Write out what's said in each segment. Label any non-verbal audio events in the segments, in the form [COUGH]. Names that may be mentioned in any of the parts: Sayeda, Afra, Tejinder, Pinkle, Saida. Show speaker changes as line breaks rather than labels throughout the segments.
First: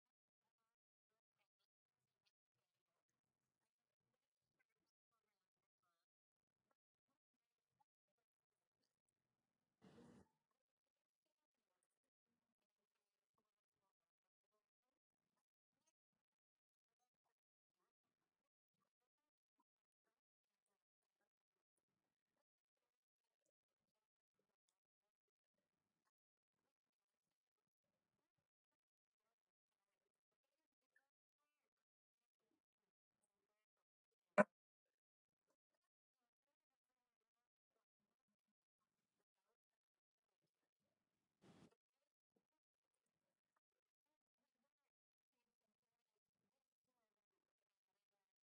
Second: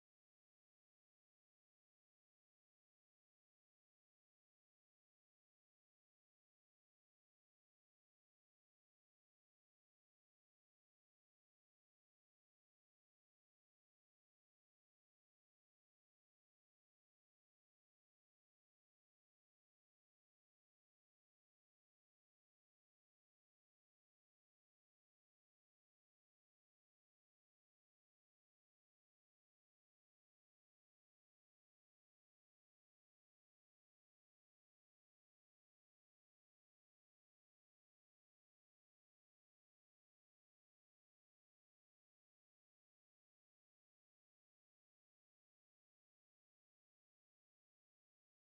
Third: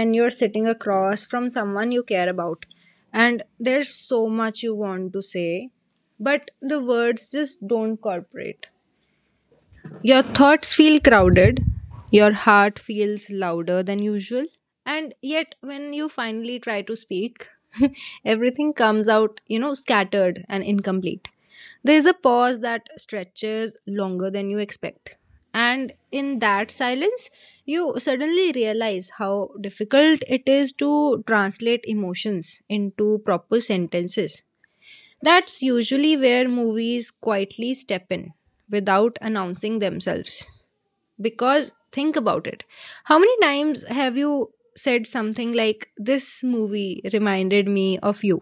when you're sitting across from someone you care about, and there's so much you want to say, but the words just don't cooperate. Your thoughts feel crowded, your heart feels louder than usual, and yet when you finally try to speak, [LAUGHS] everything comes out, scattered and incomplete. There is a pause that stretches longer than you expect. And in that silence, you suddenly realize how difficult it is to translate emotions into proper sentences. That's usually where movies quietly step in without announcing themselves. Because think about it. How many times have you said something like, "This movie reminded me of you?"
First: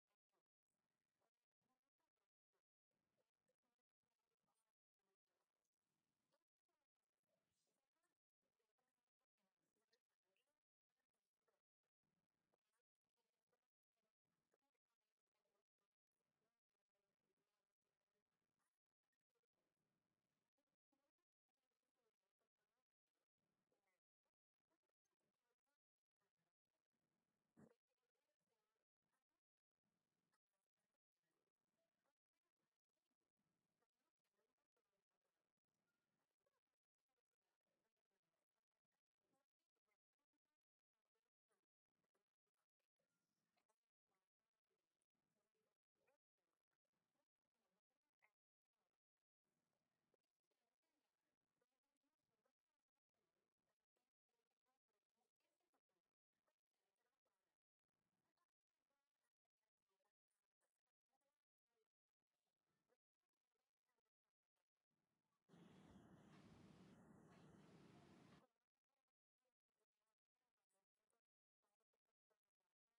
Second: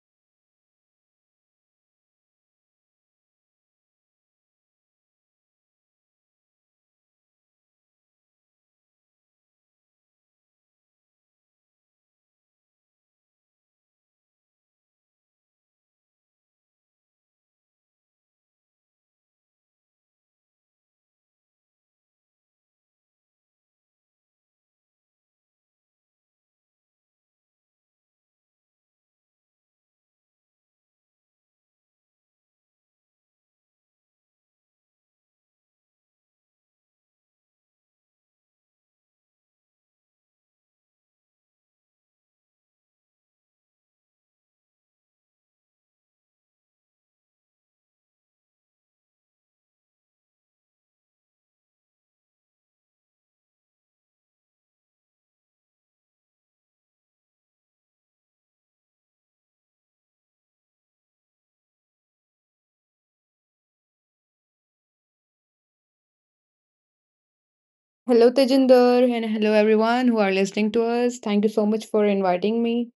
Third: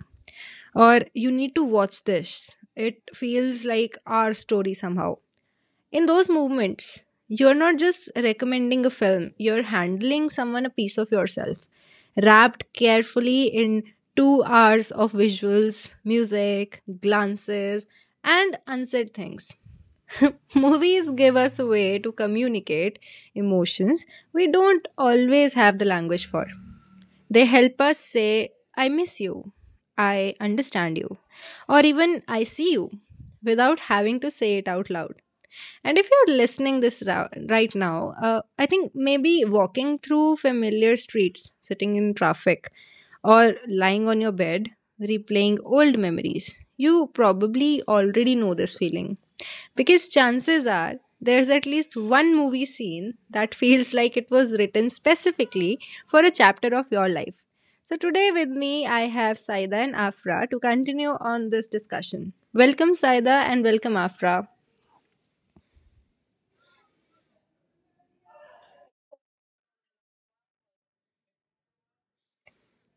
Or, "You need to watch this. It feels like our story somehow." In those movements, you're not just recommending a film, you're handling someone a piece of yourself, wrapped carefully in 2 hours of visuals, music, glances, and unsaid things. [LAUGHS] Movies give us a way to communicate emotions we don't always have the language for. They help us say, "I miss you," "I understand you," or even, "I see you," without having to say it out loud. And if you're listening right now, I think maybe walking through familiar streets, sitting in traffic, or lying on your bed replaying old memories, you probably already know this feeling. Because chances are, there's at least one movie scene that [LAUGHS] feels like it was written specifically for a chapter of your life. So, today with me, I have Saida and Afra to continue on this discussion. Welcome, Saida, and welcome, Afra.
Hello, Tejinder, and hello everyone who are listening to us. Thank you so much for inviting me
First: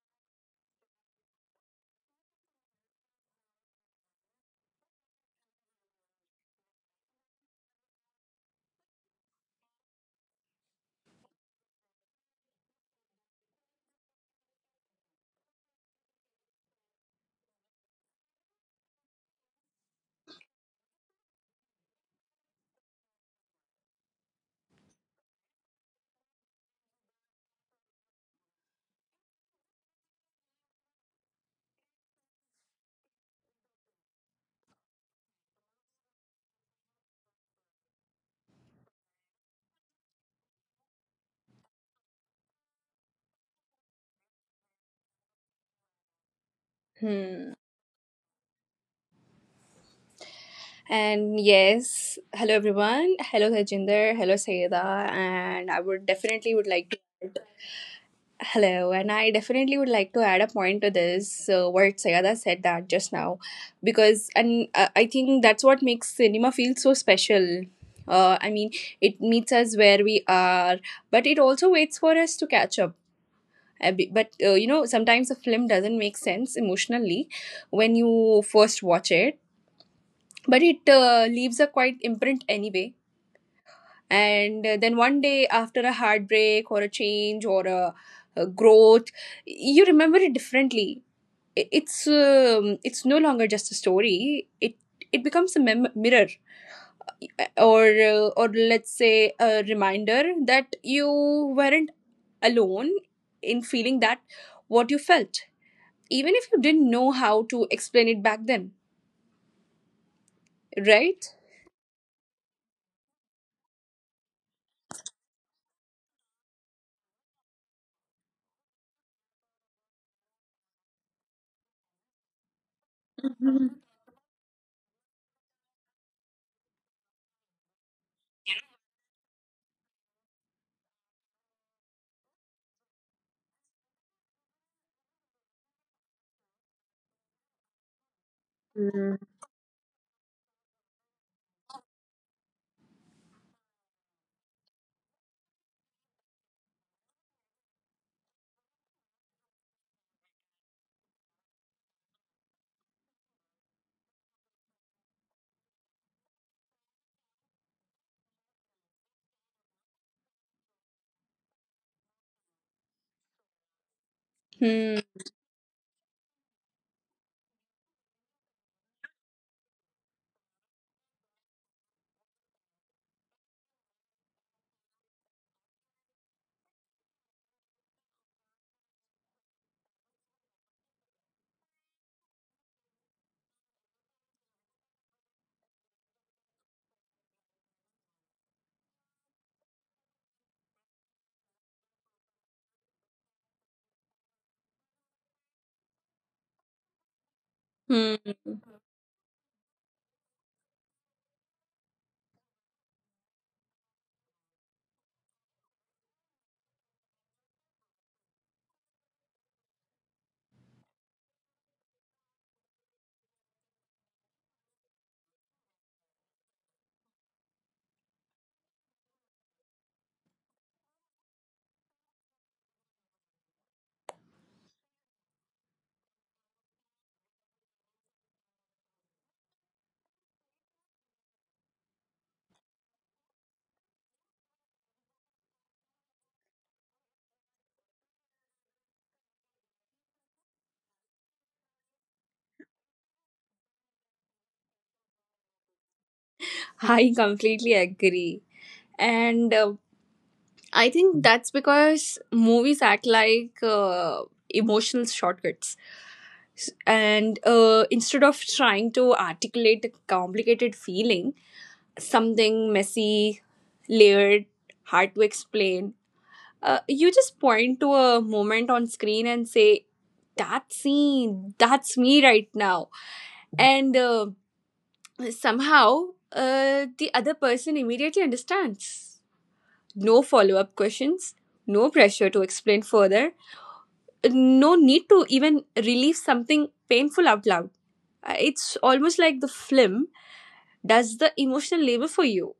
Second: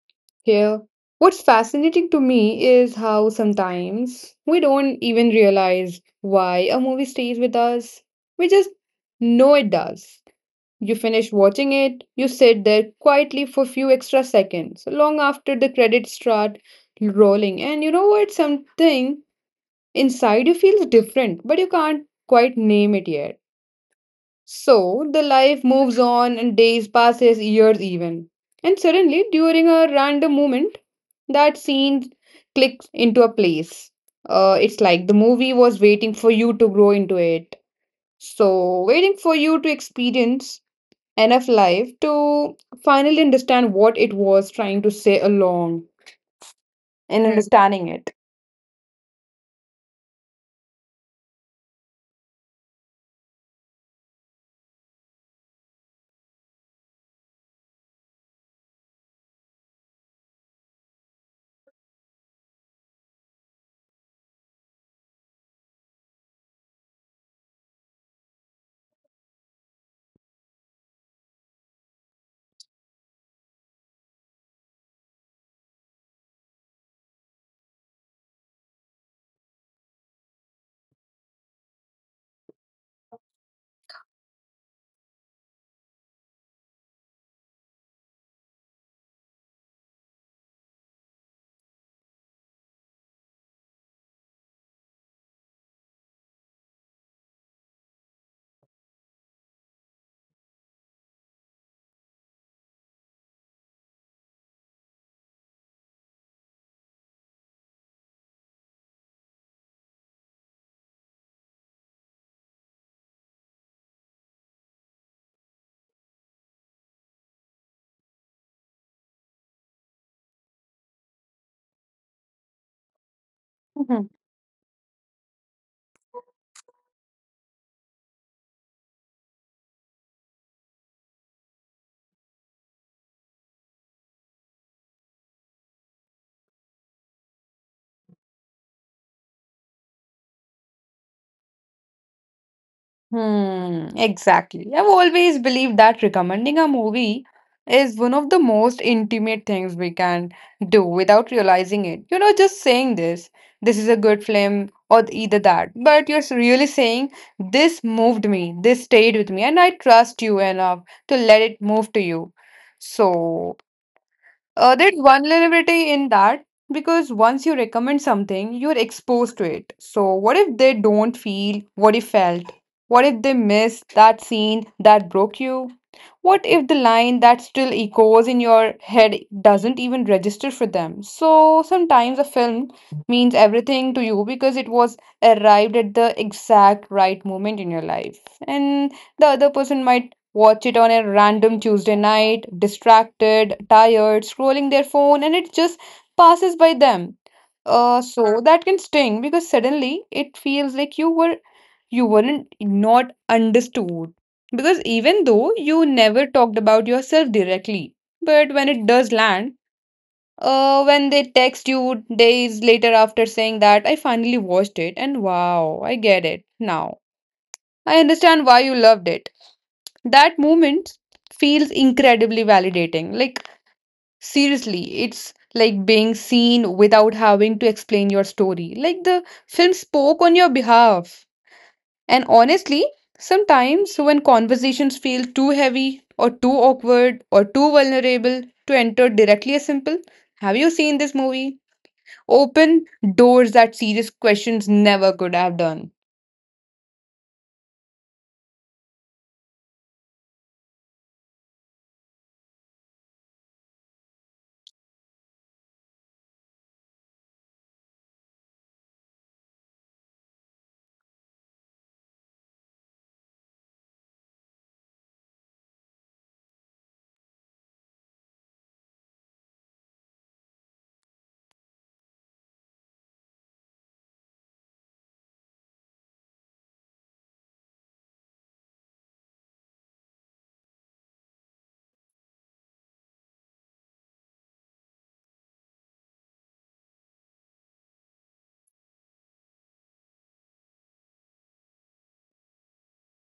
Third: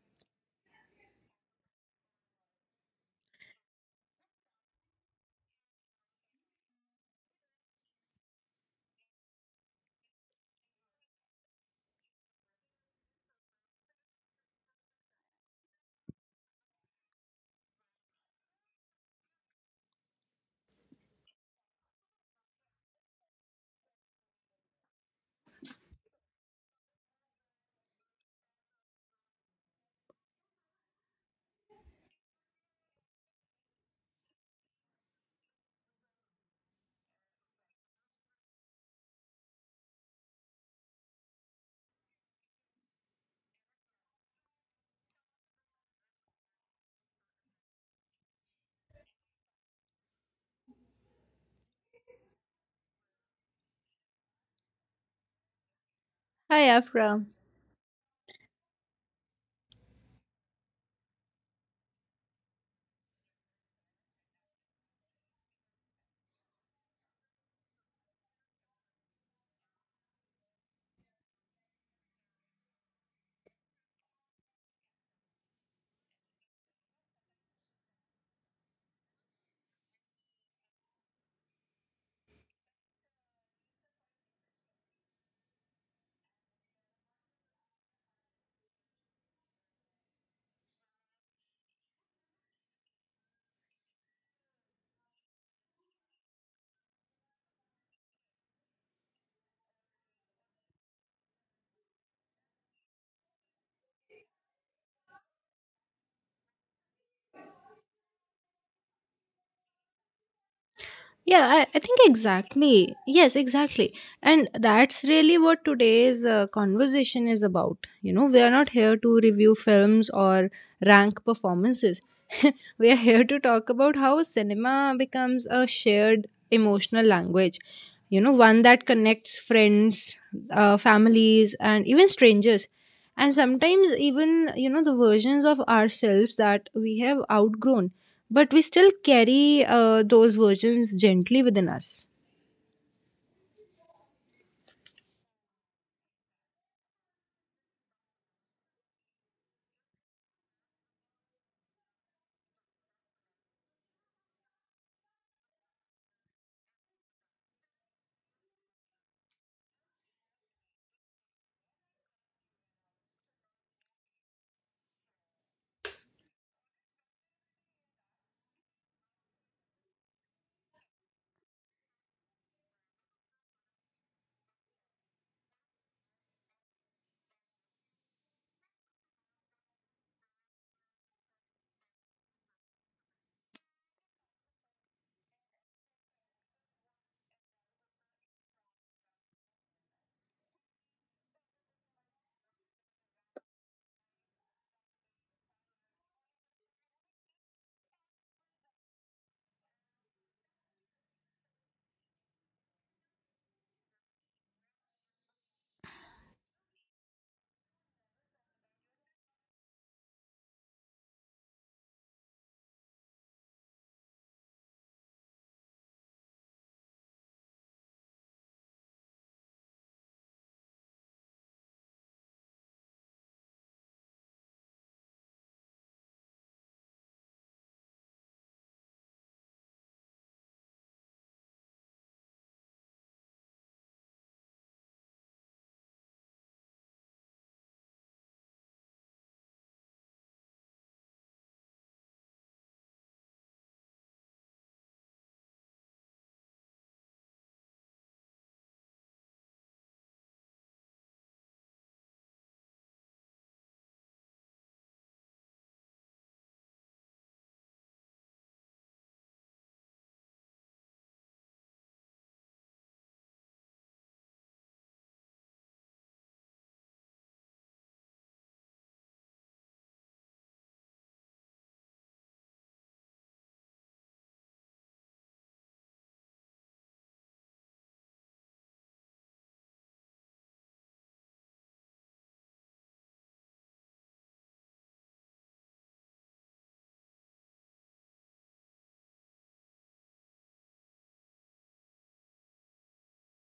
here. What's fascinating to me is how sometimes we don't even realize why a movie stays with us. We just know it does. You finish watching it, you sit there quietly for a few extra seconds, long after the credits start rolling. And you know what? Something inside you feels different, but you can't quite name it yet. So the life moves on and days passes, years even. And suddenly, during a random moment, that scene clicks into a place. It's like the movie was waiting for you to grow into it. So, waiting for you to experience enough life to finally understand what it was trying to say along and
Hmm.
understanding it.
And yes, hello everyone. Hello Tejinder. Hello Sayeda. And I would definitely
Hi,
would like
Afra.
to hello. And I definitely would like to add a point to this what Sayeda said that just now, because and I think that's what makes cinema feel so special. I mean, it meets us where we are, but it also waits for us to catch up. But you know, sometimes a film doesn't make sense emotionally when you first watch it, but it leaves a quite imprint anyway, and then one day after a heartbreak or a change or a growth, you remember it differently. It's it's no longer just a story. It it becomes a mirror, or or let's say a reminder that you weren't alone in feeling that, what you felt, even if you didn't know how to explain it back then, right?
Yeah, I think exactly. Yes, exactly. And that's really what today's conversation is about. You know, we are not here to review films or rank performances. [LAUGHS] We are here to talk about
Mm-hmm.
how cinema becomes a shared emotional language, you know, one that connects friends, families, and even strangers. And sometimes, even, you know, the versions of ourselves that we have outgrown, but we still carry those versions gently within us.
Hmm, exactly. I've always believed that recommending a movie is one of the most intimate things we can do without realizing it. You know, just saying this is a good film, or either that. But you're really saying, this moved me, this stayed with me, and I trust you enough to let it move to you. So,
Hmm.
there's vulnerability in that because once you recommend something, you're exposed to it. So, what if they don't feel what you felt? What if they miss that scene that broke you? What if the line that still echoes in your head doesn't even register for them? So sometimes a film means everything to you because it was arrived at the exact right moment in your life. And the other person might watch it on a random Tuesday night, distracted, tired, scrolling their phone, and it just passes by them. Uh,
Hmm.
so that can sting because suddenly it feels like you weren't not understood, because even though you never talked about yourself directly, but when it does land, when they text you days later after saying that I finally watched it and wow, I get it now, I understand why you loved it, that moment feels incredibly validating. Like, seriously, it's like being seen without having to explain your story, like the film spoke on your behalf. And honestly, sometimes when conversations feel too heavy or too awkward or too vulnerable to enter directly as simple, have you seen this movie? Open doors that serious questions never could have done.
I completely agree. And I think that's because movies act like emotional shortcuts. S- And Instead of trying to articulate a complicated feeling, something messy, layered, hard to explain, you just point to a moment on screen and say, that scene, that's me right now. And uh, Somehow, uh, the other person immediately understands. No follow up questions, no pressure to explain further, no need to even relieve something painful out loud. It's almost like the film does the emotional labor for you,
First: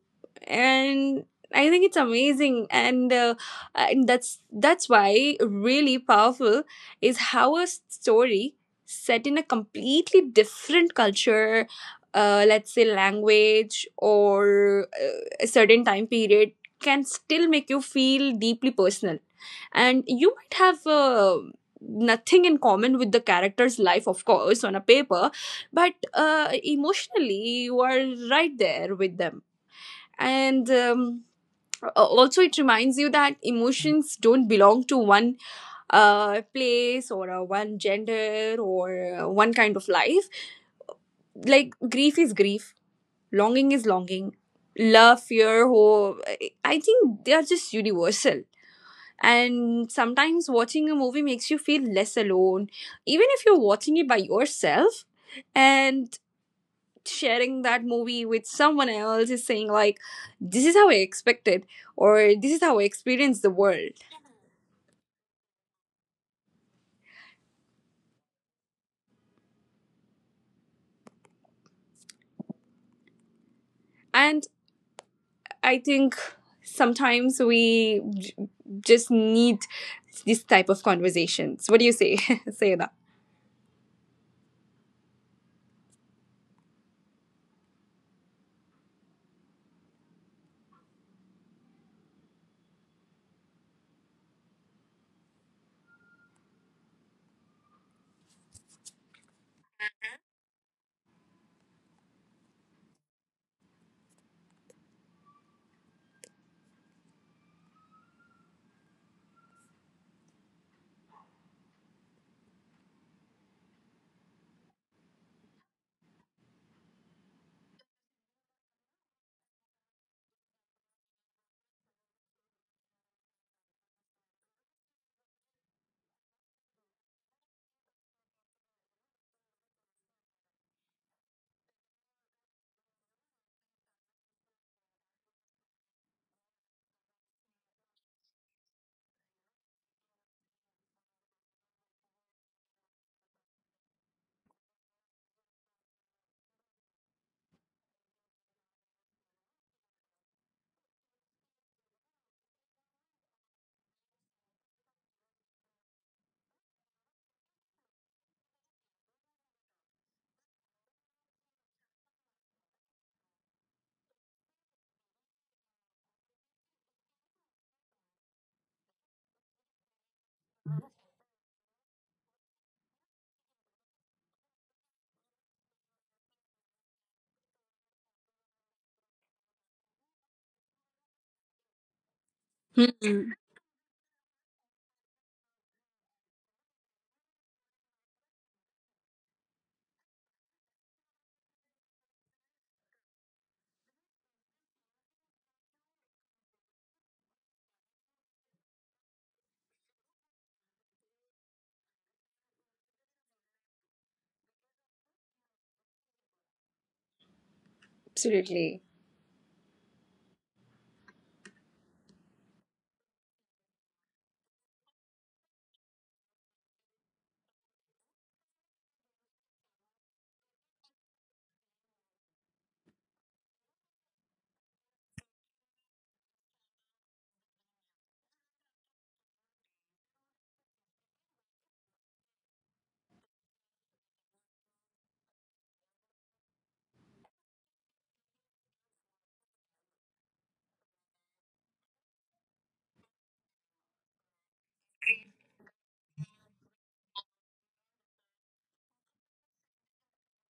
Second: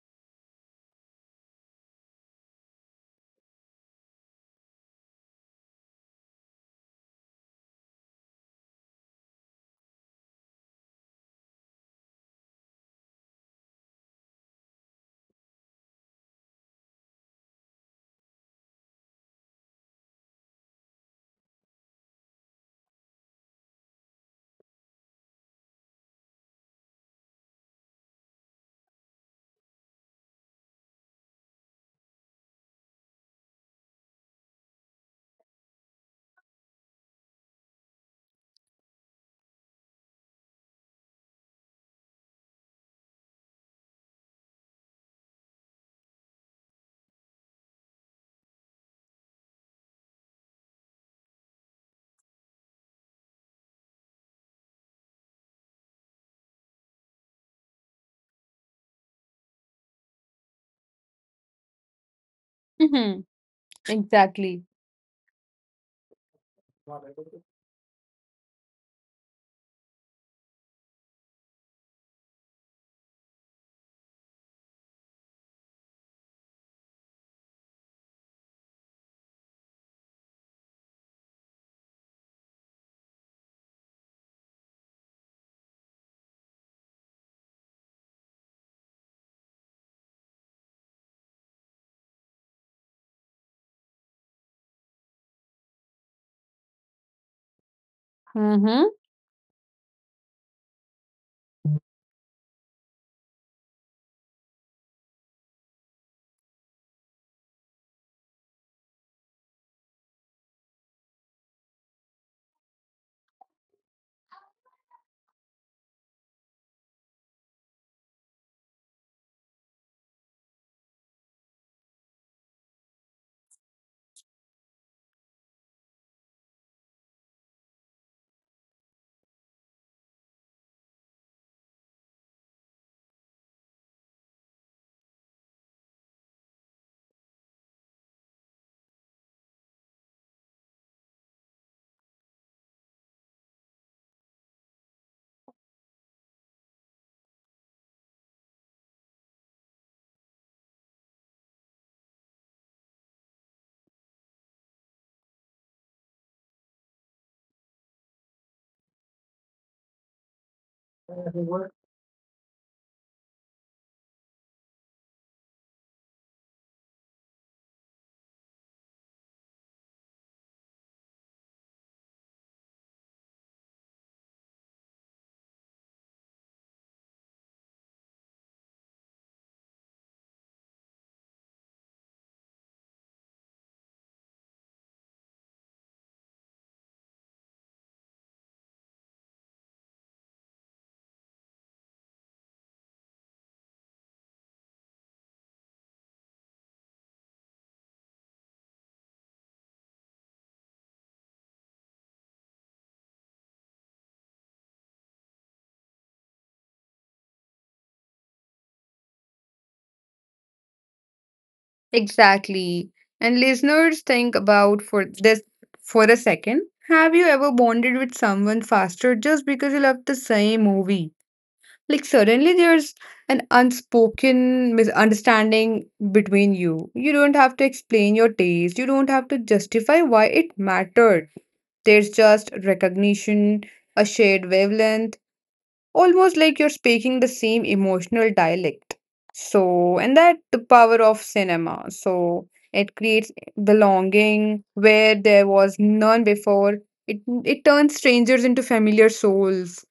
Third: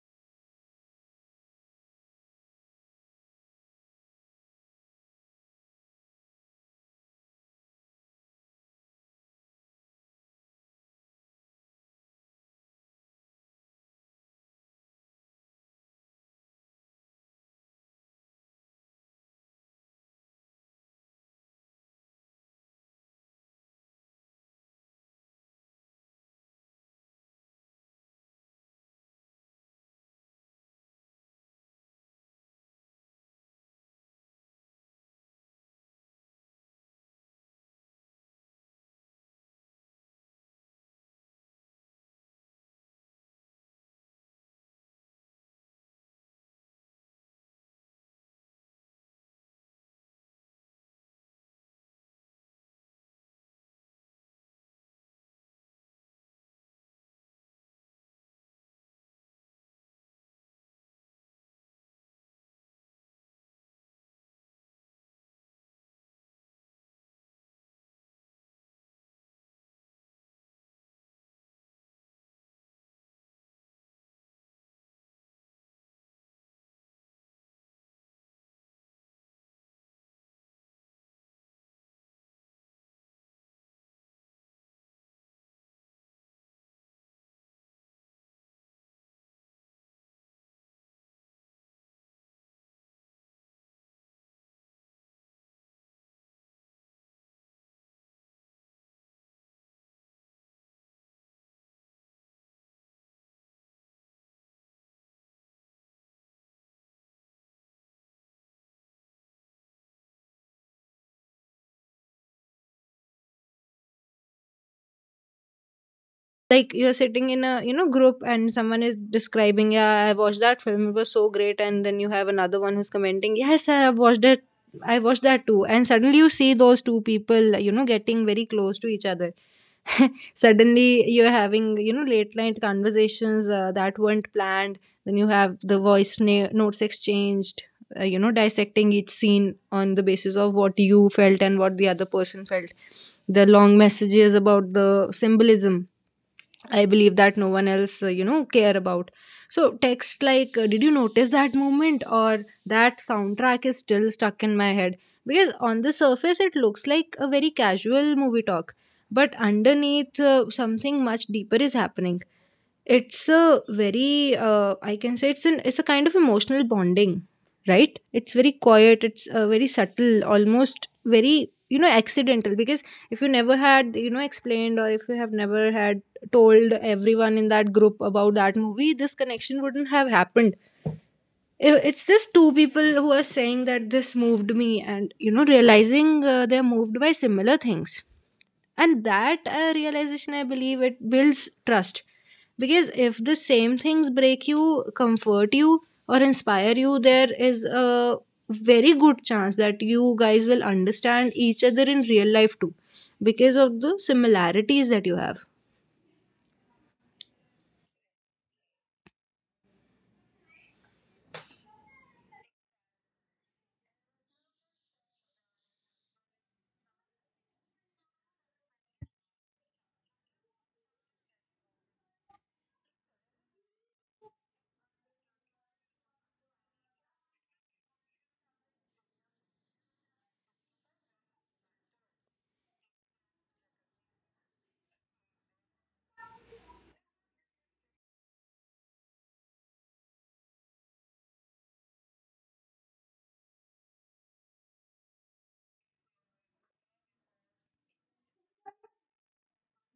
and I think it's amazing. And that's why really powerful is how a story set in a completely different culture, let's say language or a certain time period, can still make you feel deeply personal. And you might have nothing in common with the character's life, of course on a paper, but emotionally you are right there with them. And Also it reminds you that emotions don't belong to one place or one gender or one kind of life. Like, grief is grief, longing is longing, love, fear, hope, I think they are just universal. And sometimes watching a movie makes you feel less alone, even if you're watching it by yourself. And sharing that movie with someone else is saying like, this is how I expected," or this is how I
Hmm.
experience the world.
Exactly.
And I think sometimes just need this type of conversations, what do you say [LAUGHS] say that.
Mm-hmm.
Like you're sitting in a, you know, group, and someone is describing, "Yeah, I watched that film, it was so great," and then you have another one who's commenting, "Yes, I have watched it, I watched that too," and suddenly you see those two people, you know, getting very close to each other. [LAUGHS] Suddenly you're having, you know, late night conversations that weren't planned. Then you have the notes exchanged, you know, dissecting each scene on the basis of what you felt and what the other person felt, the long messages about the symbolism I believe that no one else, you know, care about. So text like, "Did you notice that moment?" or "That soundtrack is still stuck in my head?" Because on the surface, it looks like a very casual movie talk, but underneath, something much deeper is happening. It's a very I can say it's a kind of emotional bonding, right? It's very quiet, it's very subtle, almost very, you know, accidental, because if you never had, you know, explained, or if you have never had told everyone in that group about that movie, this connection wouldn't have happened. It's just two people who are saying that this moved me, and, you know, realizing they're moved by similar things. And that realization, I believe, it builds trust, because if the same things break you, comfort you, or inspire you, there is a very good chance that you guys will understand each other in real life too, because of the similarities that you have.
Absolutely.
Exactly. And listeners, think about for this for a second. Have you ever bonded with someone faster just because you love the same movie? Like, suddenly there's an unspoken misunderstanding between you. You don't have to explain your taste, you don't have to justify why it mattered. There's just recognition, a shared wavelength, almost like you're speaking the same emotional dialect. So, and that the power of cinema. So it creates belonging where there was none before. It it turns strangers into familiar souls.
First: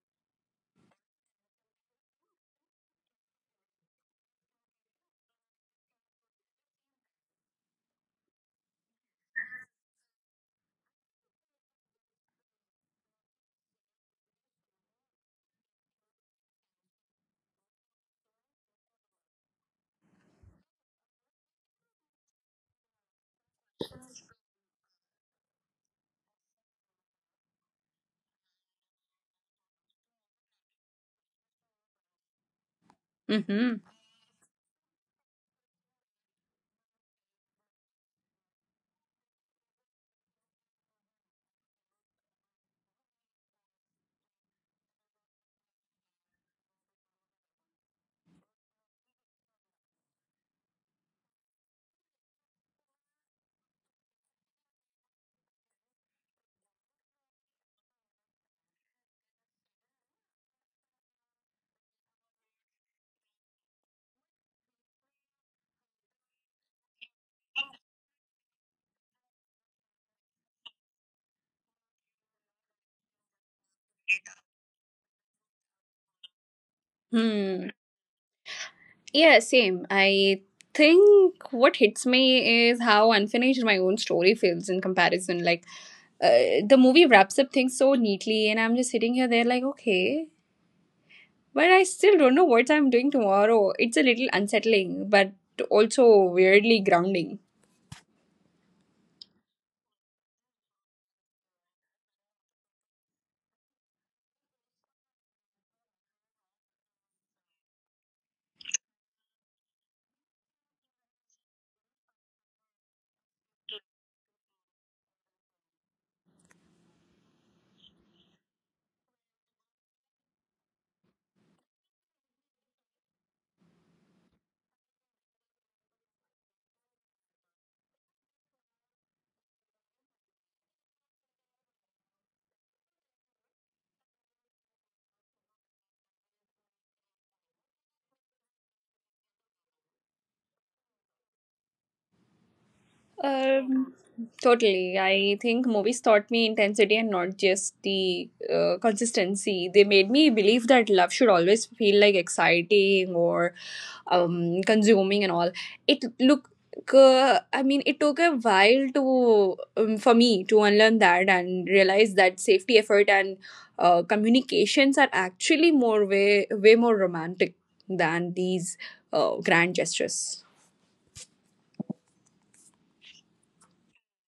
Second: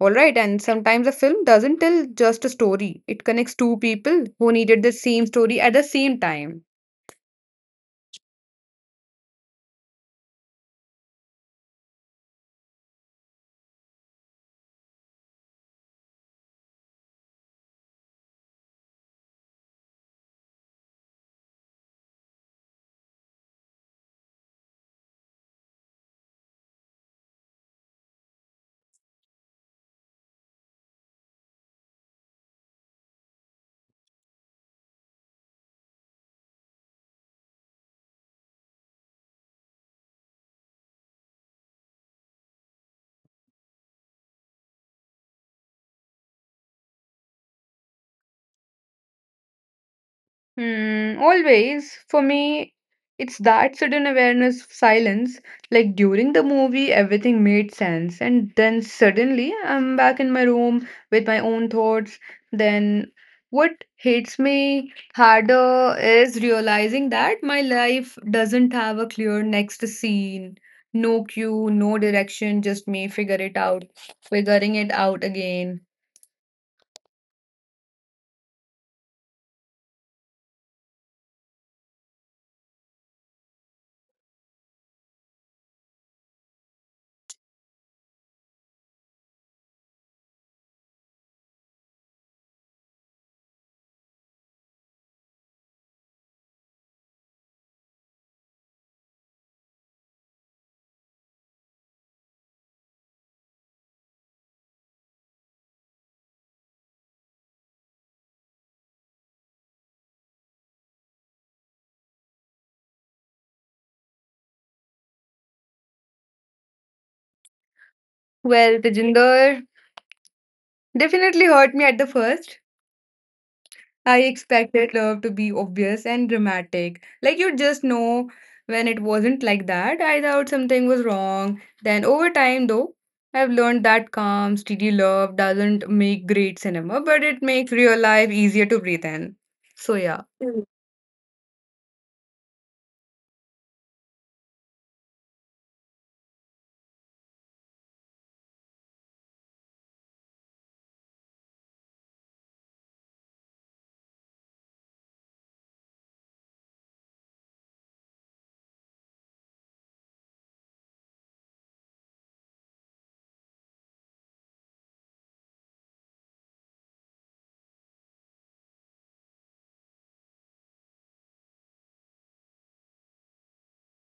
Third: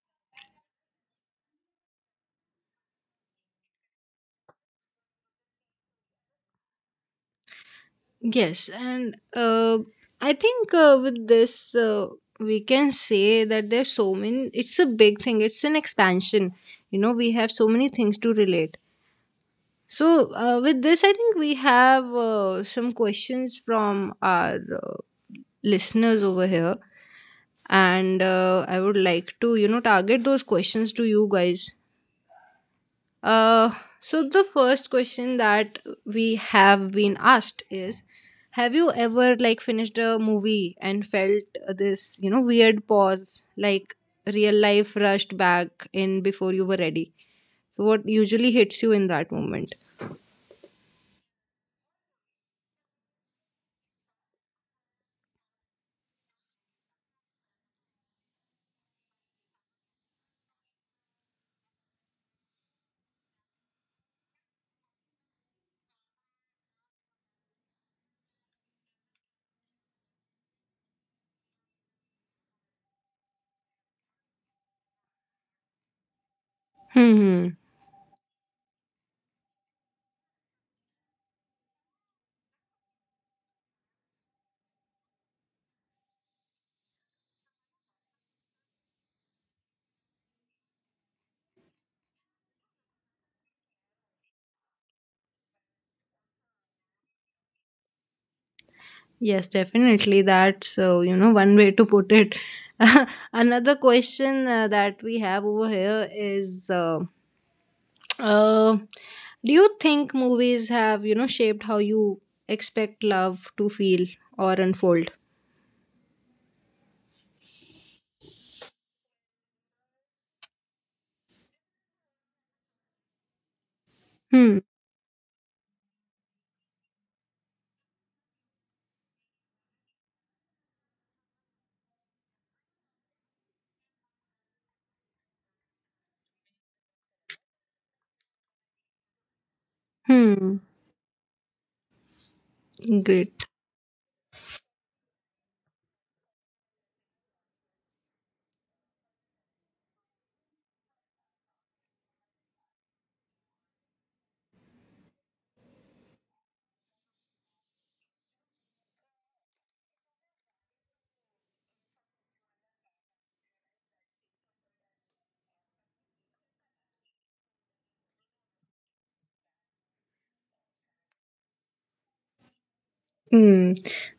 All right, and sometimes a film doesn't tell just a story. It connects two people who needed the same story at the same time.
Yes, and I think, with this, we can say that there's so many, it's a big thing, it's an expansion. You know, we have so many things to relate. So, with this, I think we have some questions from our listeners over here. And I would like to, you know, target those questions to you guys. Uh,
Hmm.
so, the first question that we have been asked is, have you ever, like, finished a movie and felt this, you know, weird pause, like real life rushed back in before you were ready? So, what usually hits you in that moment?
Hmm, always. For me, it's that sudden awareness of silence. Like during the movie, everything made sense. And then suddenly, I'm back in my room with my own thoughts. Then, what hits me harder is realizing that my life doesn't have a clear next scene. No cue, no direction, just me figure it out, figuring it out again.
Hmm.
Hmm.
Yeah, same. I think what hits me is how unfinished my own story feels in comparison. Like, the movie wraps up things so neatly, and I'm just sitting here there, like, okay, but I still don't know what I'm doing tomorrow. It's a little unsettling, but also weirdly grounding.
Yes, definitely. That's, you know, one way to put it. [LAUGHS] Another question that we have over here is: uh, do you think movies have, you know, shaped how you expect love to feel or unfold?
Well, the Tejinder definitely hurt me at the first. I
Hmm.
expected love to be obvious and dramatic. Like you just know. When it wasn't like that, I thought something was wrong. Then over time though, I've learned that calm, steady love doesn't make great cinema, but it makes real life easier to breathe in. So yeah.
Hmm.
Mm.
Great.
Um, totally. I think movies taught me intensity and not just the consistency. They made me believe that love should always feel like exciting or consuming and all. It look. I mean, it took a while to for me to unlearn that and realize that safety effort and communications are actually more way more romantic than these grand gestures.
Hmm,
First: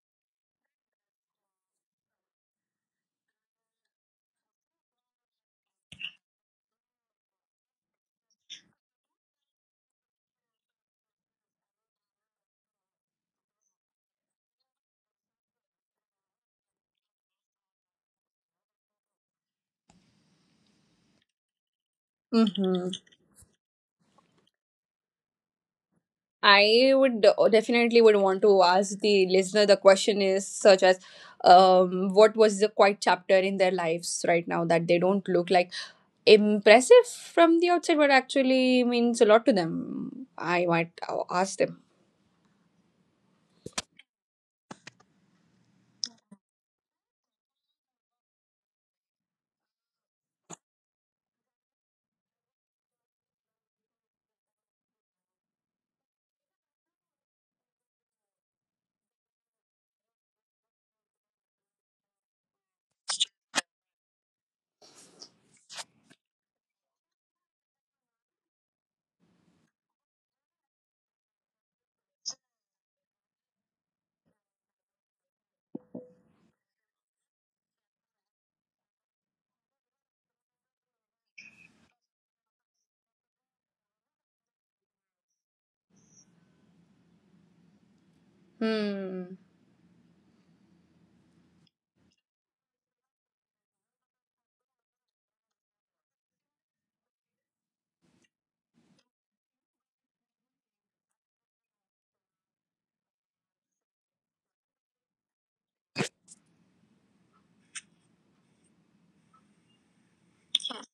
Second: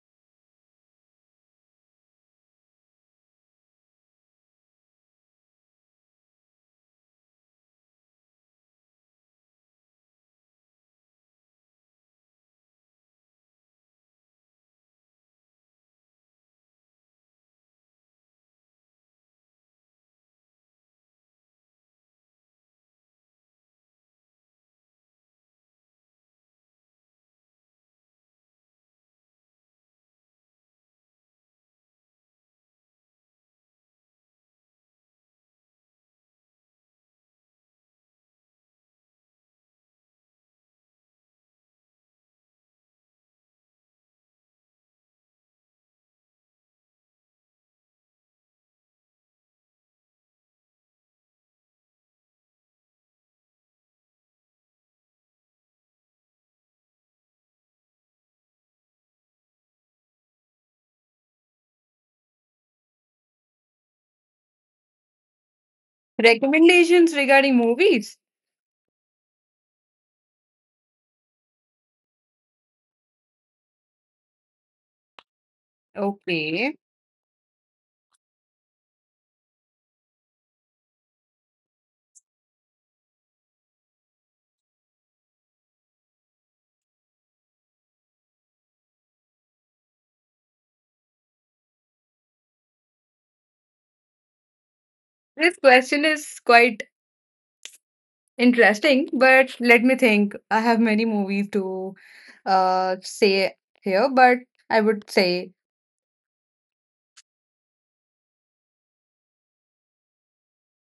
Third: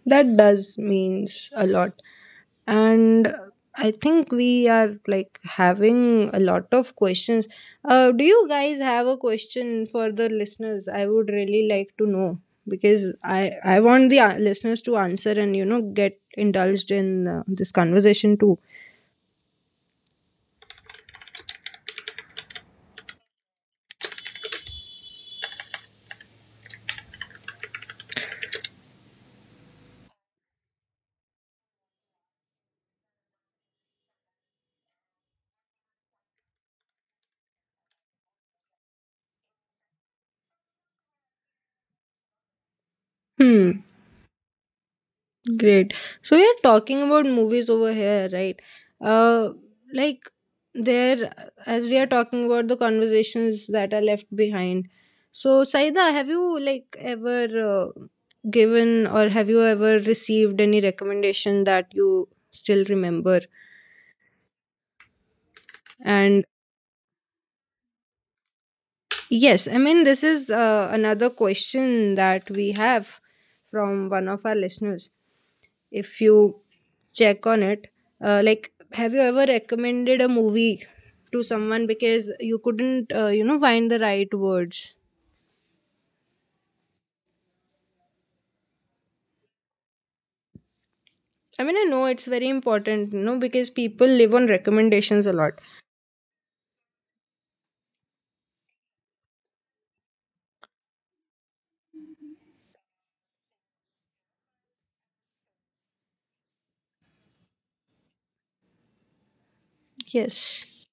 that does means a lot. And I think we are, like, having a lot of questions. Do you guys have a question for the listeners? I would really like to know, because I want the listeners to answer and, you know, get indulged in this conversation too.
Mm-hmm. I would definitely would want to ask the listener, the question is such as, what was the quiet chapter in their lives right now that they don't look like impressive from the outside but actually means a lot to them. I might ask them.
Hmm. Great. So we are talking about movies over here, right? Uh, like, there, as we are talking about the conversations that are left behind. So Saida, have you, like, ever given, or have you ever received any recommendation that you still remember? And
Recommendations regarding movies.
yes, I mean, this is another question that we have from one of our listeners, if you
Okay.
check on it. Like, have you ever recommended a movie to someone because you couldn't, you know, find the right words?
Hmm.
I mean, I know it's very important, you know, because people live on recommendations a lot.
This question is quite interesting, but let me think. I have many movies to say here, but I would say.
Yes.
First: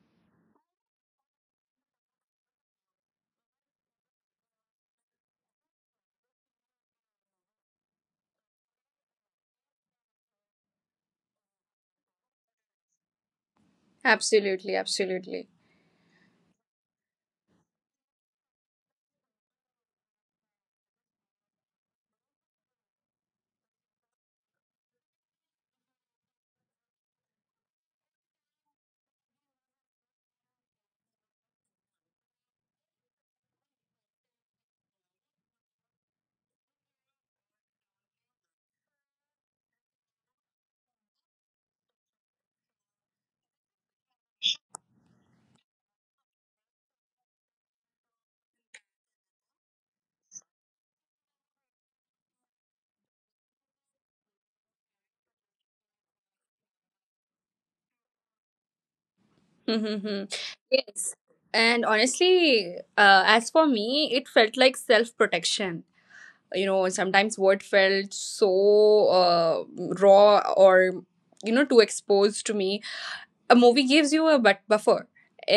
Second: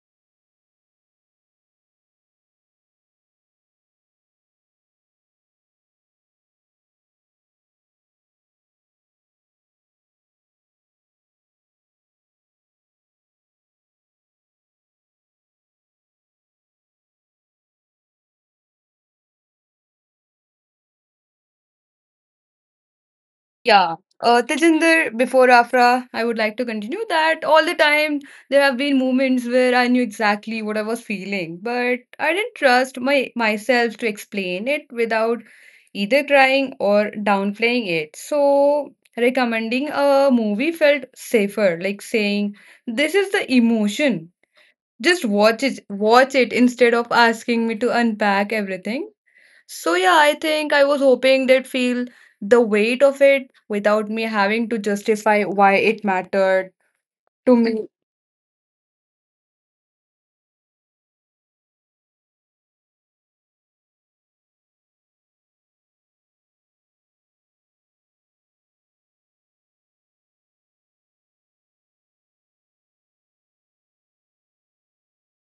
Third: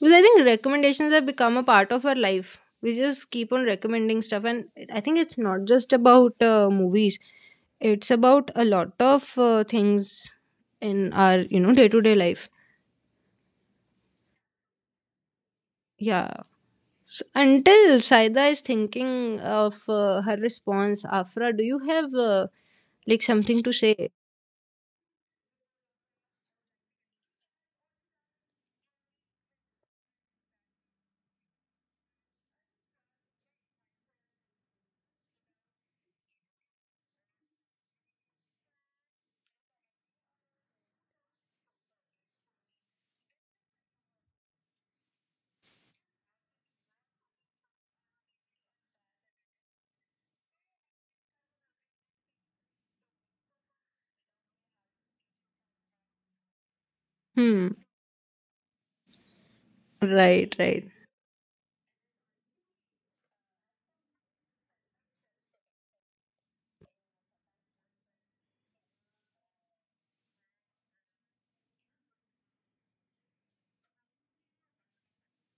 Because I think recommendations have become a part of our life. We just keep on recommending stuff. And I think it's not just about movies, it's about a lot of things in our, you know, day to day life.
Absolutely. Absolutely.
Yeah. So, until Saida is thinking of her response, Afra, do you have like something to
Yeah.
say?
Tejinder, before Afra, I would like to continue that all the time there have been moments where I knew exactly what I was feeling, but I didn't trust my myself to explain it without either crying or downplaying it. So recommending a movie felt safer, like saying, "This is the emotion. Just watch it, watch it," instead of asking me to unpack everything. So yeah, I think I was hoping they'd feel the weight of it without me having to justify why it mattered to
Hmm.
me.
Mm-hmm.
Right, right.
Yes. And honestly, as for me, it felt like self protection. You know, sometimes what felt so raw or you know too exposed to me, a movie gives you a buffer.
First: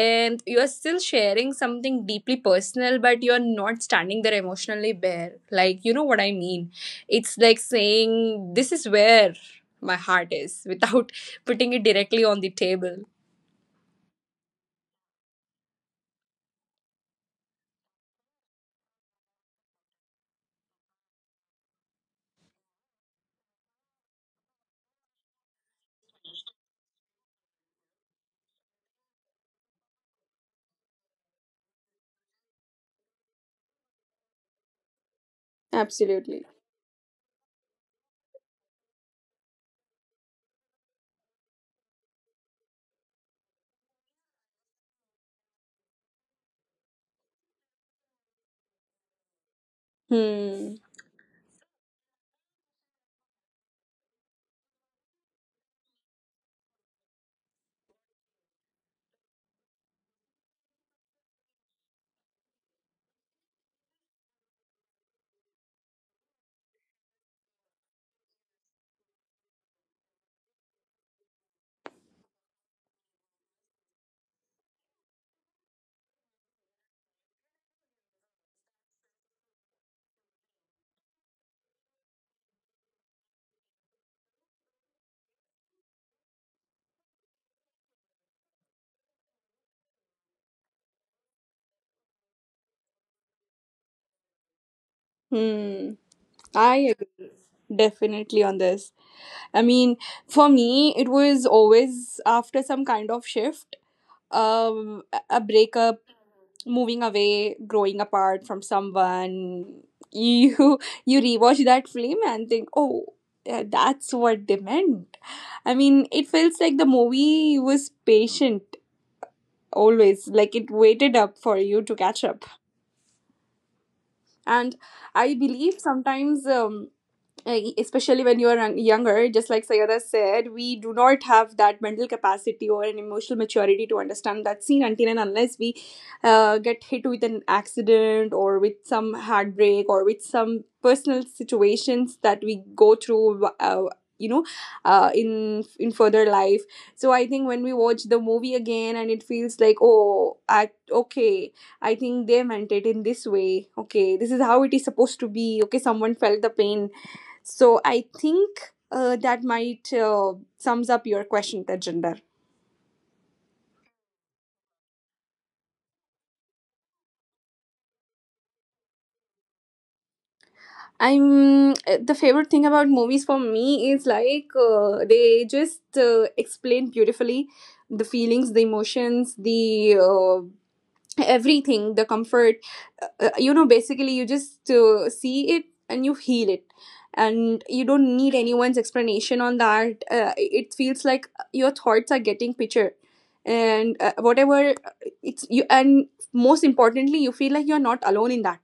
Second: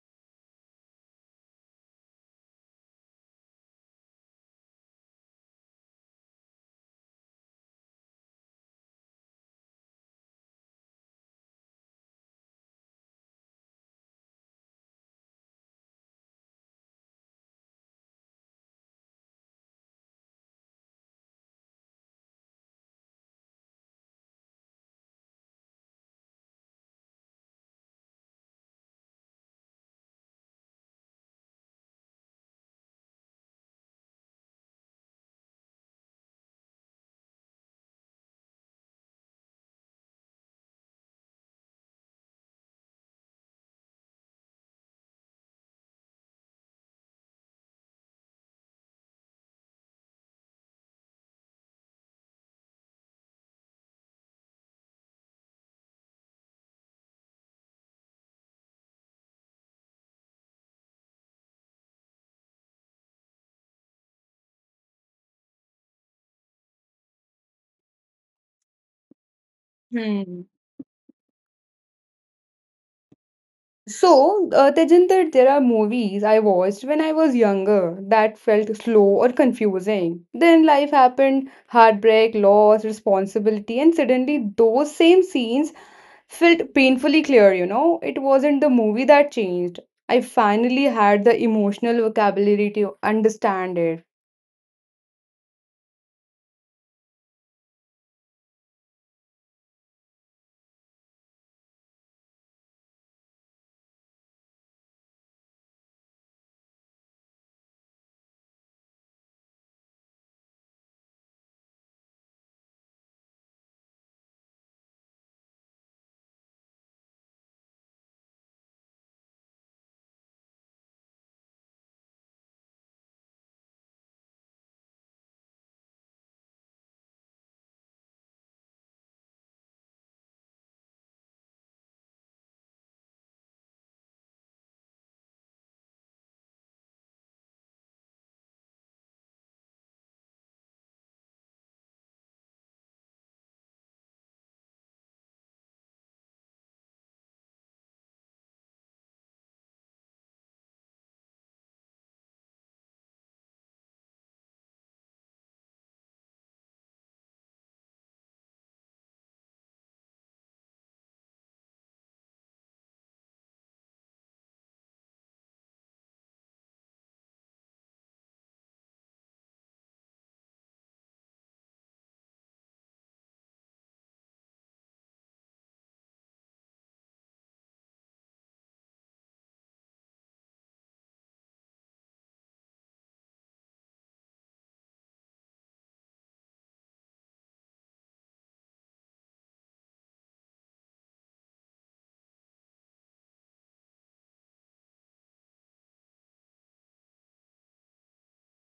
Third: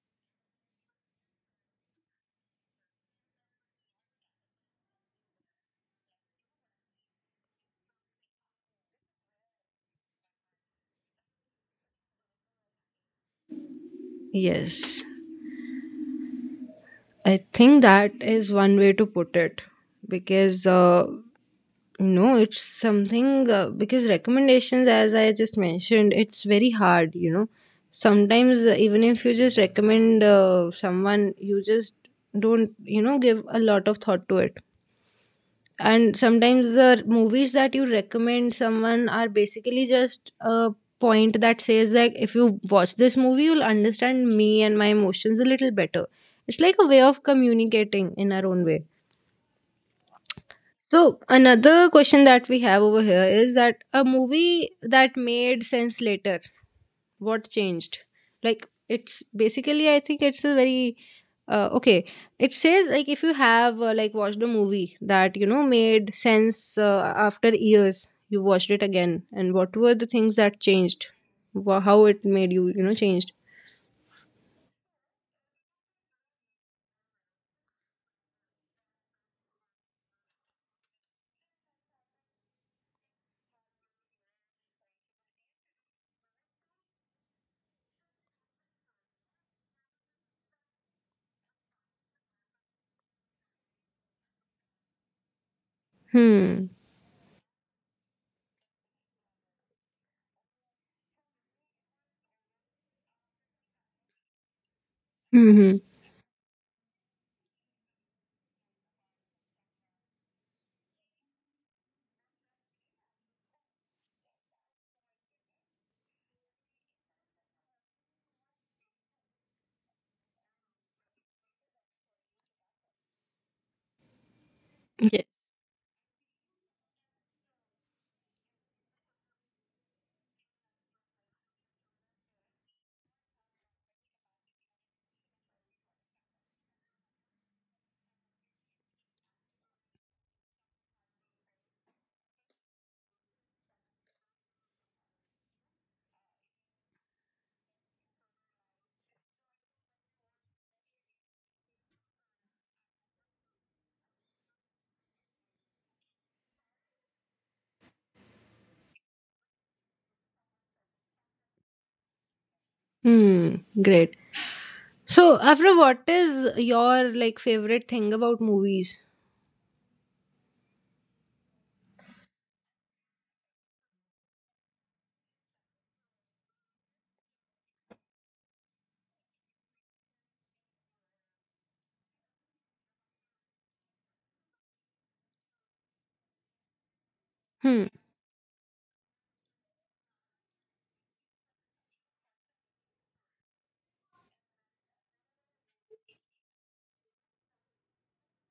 And you are still sharing something deeply personal, but you are not standing there emotionally bare, like you know what I mean. It's like saying, this is where my heart is, without [LAUGHS] putting it directly on the table.
Yes. I think that is one way to put it, because no, it's something, because recommendations, as I just mentioned, it's very hard, you know. Sometimes, even if you just recommend someone, you just don't, you know, give a lot of thought to it. And
Absolutely.
sometimes the movies that you recommend someone are basically just a point that says, like, if you watch this movie, you'll understand me and my emotions a little better. It's like a way of communicating in our own way.
Hmm.
So, another question that we have over here is that, a movie that made sense later, what changed? Like, it's basically, I think it's a very okay. It says, like, if you have like watched a movie that, you know, made sense after years, you watched it again, and what were the
Hmm.
things that changed? How it made you, you know, changed?
So, Tejinder, there are movies I watched when I was younger that felt slow or confusing. Then life happened, heartbreak, loss, responsibility, and suddenly those same scenes felt painfully clear, you know? It wasn't the movie that changed. I finally had the emotional vocabulary to understand it.
Hmm.
Hmm.
I agree, definitely on this. I mean, for me, it was always after some kind of shift, a
Hmm. Hmm.
breakup, moving away, growing apart from someone. You [LAUGHS] you rewatch that film and think, oh, yeah, that's what they meant. I mean, it feels like the movie was patient always, like it waited up for you to catch up. And I
Yeah.
believe sometimes. Especially when you are younger, just like Sayada said, we do not have that mental capacity or an emotional maturity to understand that scene until and unless we get hit with an accident or with some heartbreak or with some personal situations that we go through. You know in further life. So I think when we watch the movie again and it feels like, oh I, okay, I think they meant it in this way. Okay, this is how it is supposed to be. Okay, someone felt the pain. So I think that might sums up your question, Tejinder.
Hmm. Great. So, Afra, what is your, like, favorite thing about movies?
I'm the favorite thing about movies for me is like they just explain beautifully the feelings, the emotions, the everything, the comfort. You know, basically you just see it and you feel it, and you
Hmm.
don't need anyone's explanation on that. It feels like your thoughts are getting picture. And whatever it's you. And most importantly, you feel like you're not alone in that.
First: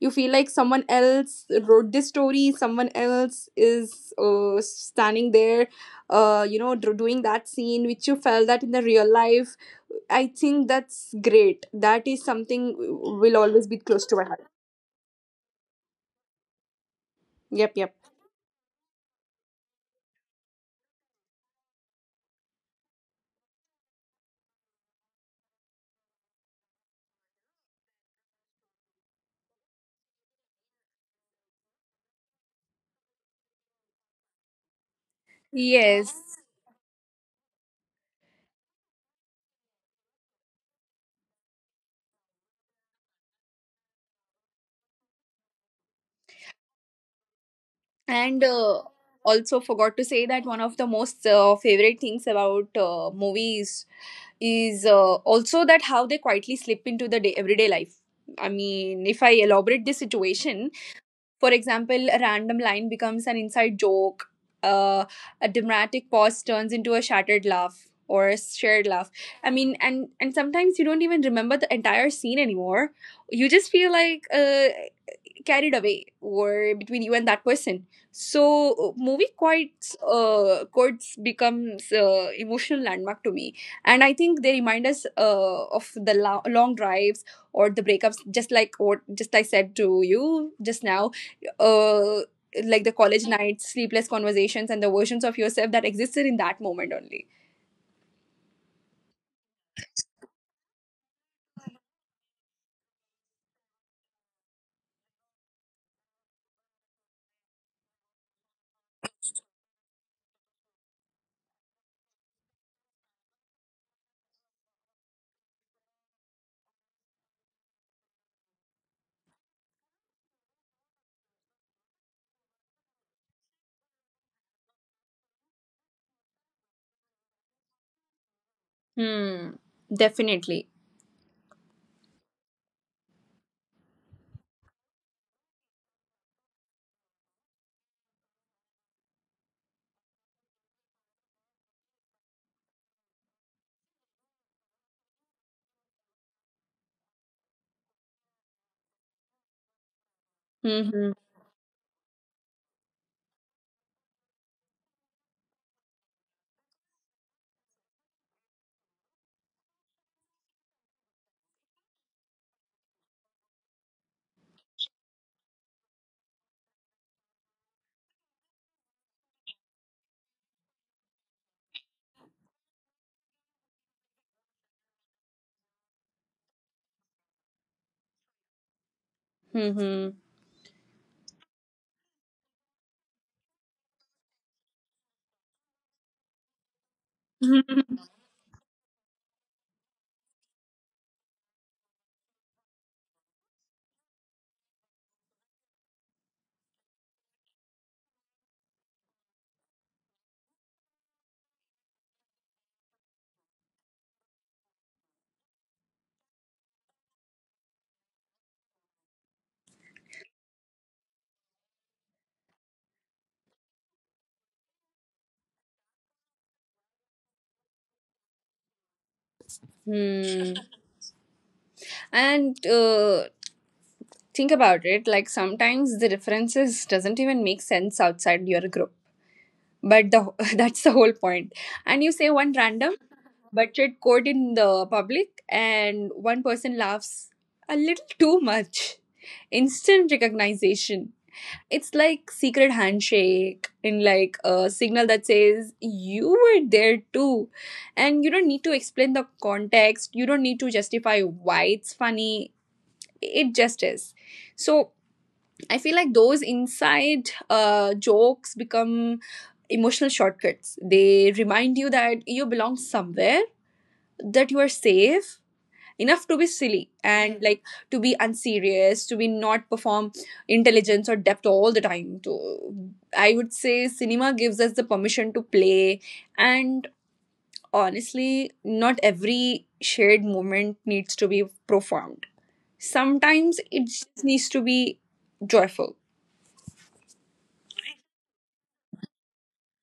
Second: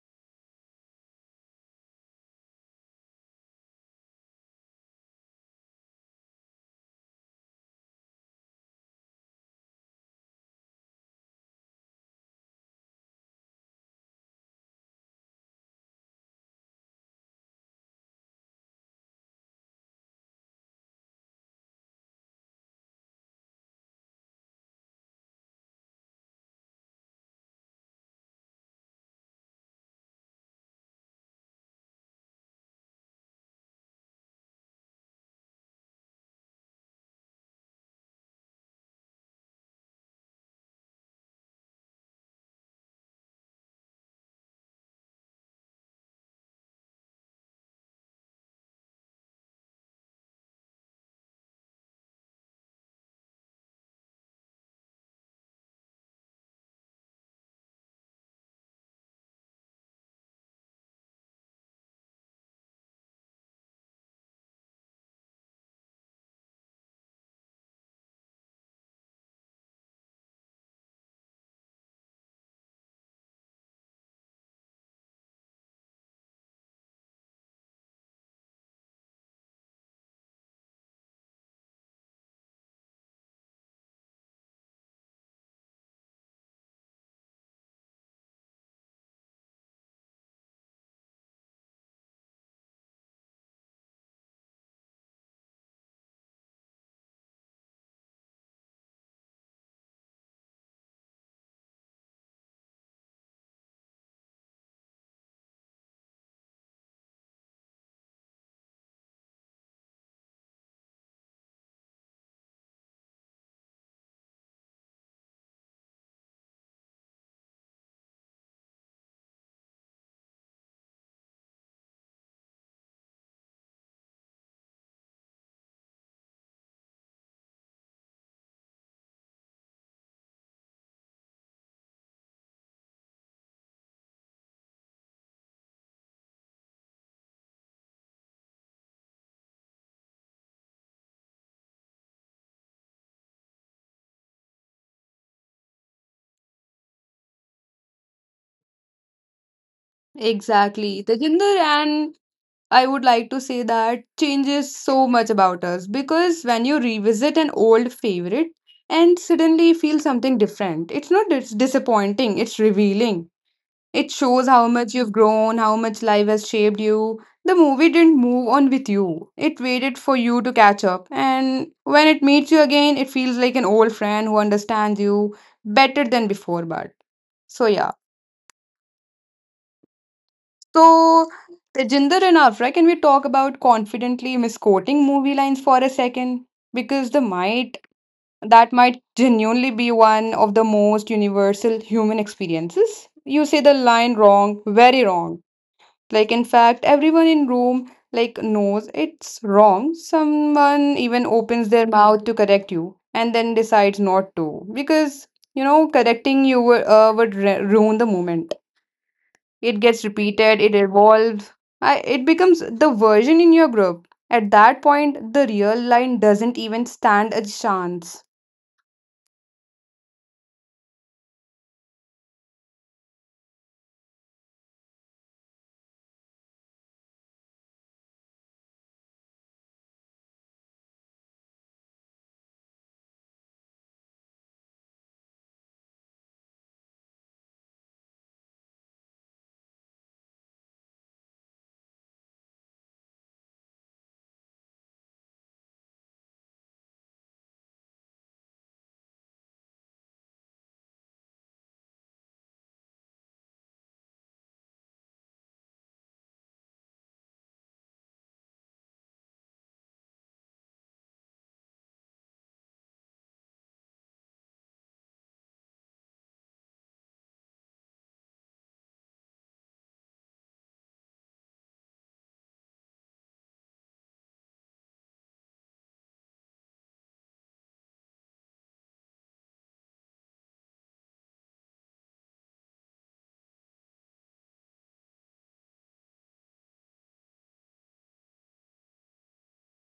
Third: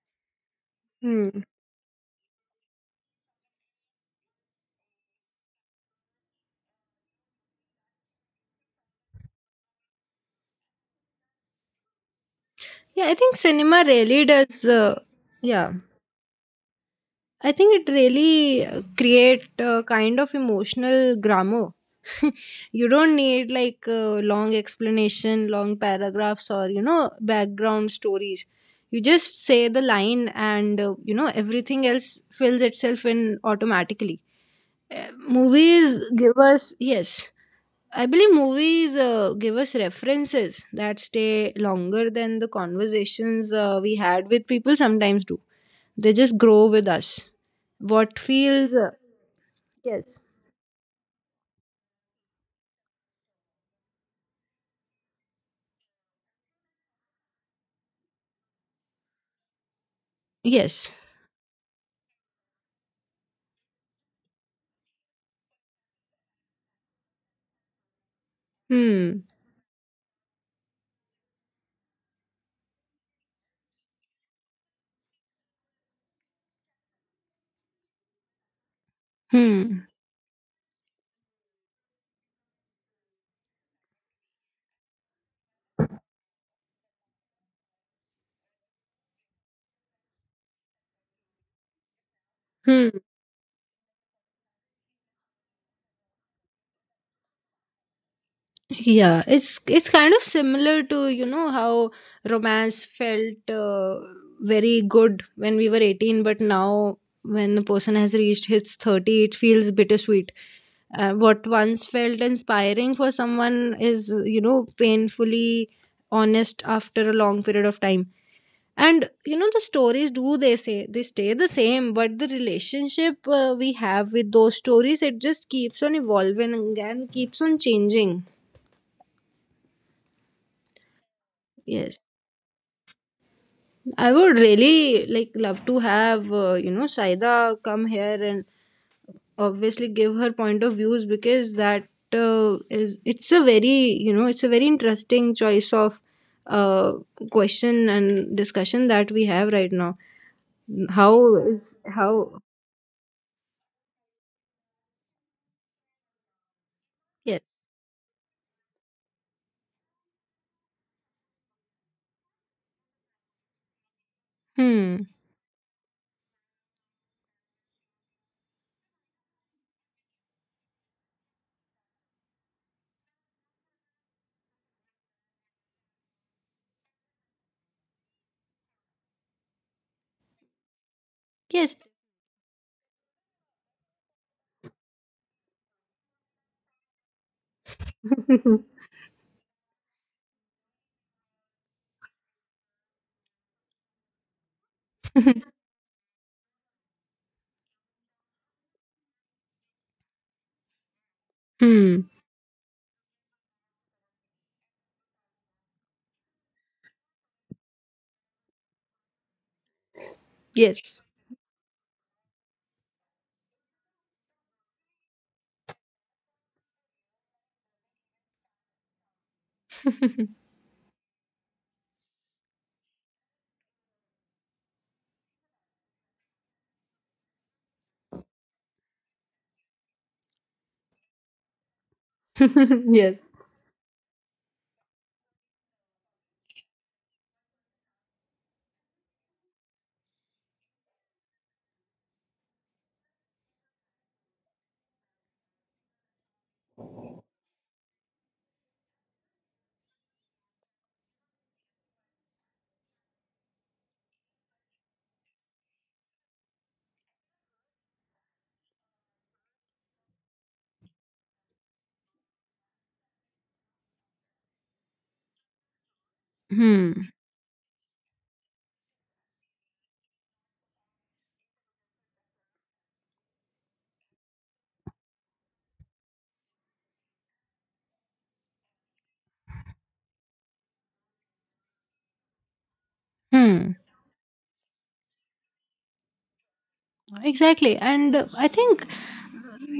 You feel like someone
Hmm.
else wrote this story, someone else is standing there, you know doing that scene which you felt that in the real life. I think that's great. That is something
Yeah, I think
will always be
cinema
close to my
really
heart.
does. Yeah, I
Yep,
think it
yep.
really create a kind of emotional grammar. [LAUGHS] You don't need, like, long explanation, long paragraphs, or, you know, background stories. You just say the line, and, you know, everything else fills itself in automatically. Movies
Yes,
give us, yes, I believe movies give us references that stay longer than the conversations we had with people sometimes do. They just grow with us. What
and
feels.
also forgot to
Yes.
say that one of the most favorite things about movies is also that how they quietly slip into the day everyday life. I mean, if I elaborate this
Yes.
situation, for example, a random line becomes an inside joke, uh, a dramatic pause turns into a shattered laugh or a shared laugh.
Hmm.
I mean, and sometimes you don't even remember the entire scene anymore. You just feel like carried away or between you and that person. So movie
Hmm.
quotes, quotes becomes emotional landmark to me. And I think they remind us of the long drives or the breakups, just like what just I said to you just now, uh, like
Hmm.
the college nights, sleepless conversations, and the versions of yourself that existed in that moment only.
Yeah, it's kind of similar to, you know, how romance felt very good when we were 18, but now, when the person has reached his 30, it feels bittersweet. What once felt inspiring for someone is, you know, painfully honest after a long period of time. And, you know, the stories, do they say, they stay the same, but the relationship we have with those stories, it just keeps on evolving and keeps on changing.
Hmm, definitely.
Yes, I would really, like, love to have, you know, Saida come here and obviously give her point of views, because that is, it's a very, you know, it's a very interesting choice of uh question and discussion that we have right now.
Exactly,
Mm-hmm.
How
Tejinder.
is
And
how.
I would like to say that changes so much about us, because when you
Yes.
revisit an old favorite and suddenly feel something different, it's not disappointing, it's revealing. It shows how
Hmm.
much you've grown, how much life has shaped you. The movie didn't move on with you, it waited for you to catch up. And when it meets you again, it feels like an old friend who understands you better than before, but so yeah.
Mm-hmm.
So,
Yes.
Tejinder and Afra, can we talk about confidently misquoting movie lines for a second? Because the might
[LAUGHS]
[LAUGHS]
that might genuinely be one of the most universal human experiences. You say the line wrong, very wrong. Like in fact, everyone in room like knows it's wrong. Someone even opens their
Hmm.
mouth to correct you and then decides not to, because you know correcting you would ruin the moment. It gets repeated, it
Yes.
evolves, it becomes the version in your group. At that point, the real line doesn't even stand a chance.
[LAUGHS]
Hmm. And think about it, like sometimes the differences doesn't even make sense outside your group, but the [LAUGHS] that's the whole point. And you say one random
Yes.
but quote in the public and one person laughs a little too much, instant recognition. It's like secret handshake, in like a signal that says you were there too. And you don't need to explain the context, you don't need to justify why it's funny, it just is. So I feel like those inside jokes become emotional shortcuts. They remind you that you belong somewhere, that you are safe enough to be silly,
Hmm.
and like to be unserious, to be not perform intelligence or depth all the time. To, I would say cinema gives us the permission to play, and honestly, not every shared moment needs to be profound. Sometimes
Hmm.
it just needs to be joyful.
Exactly. And, I think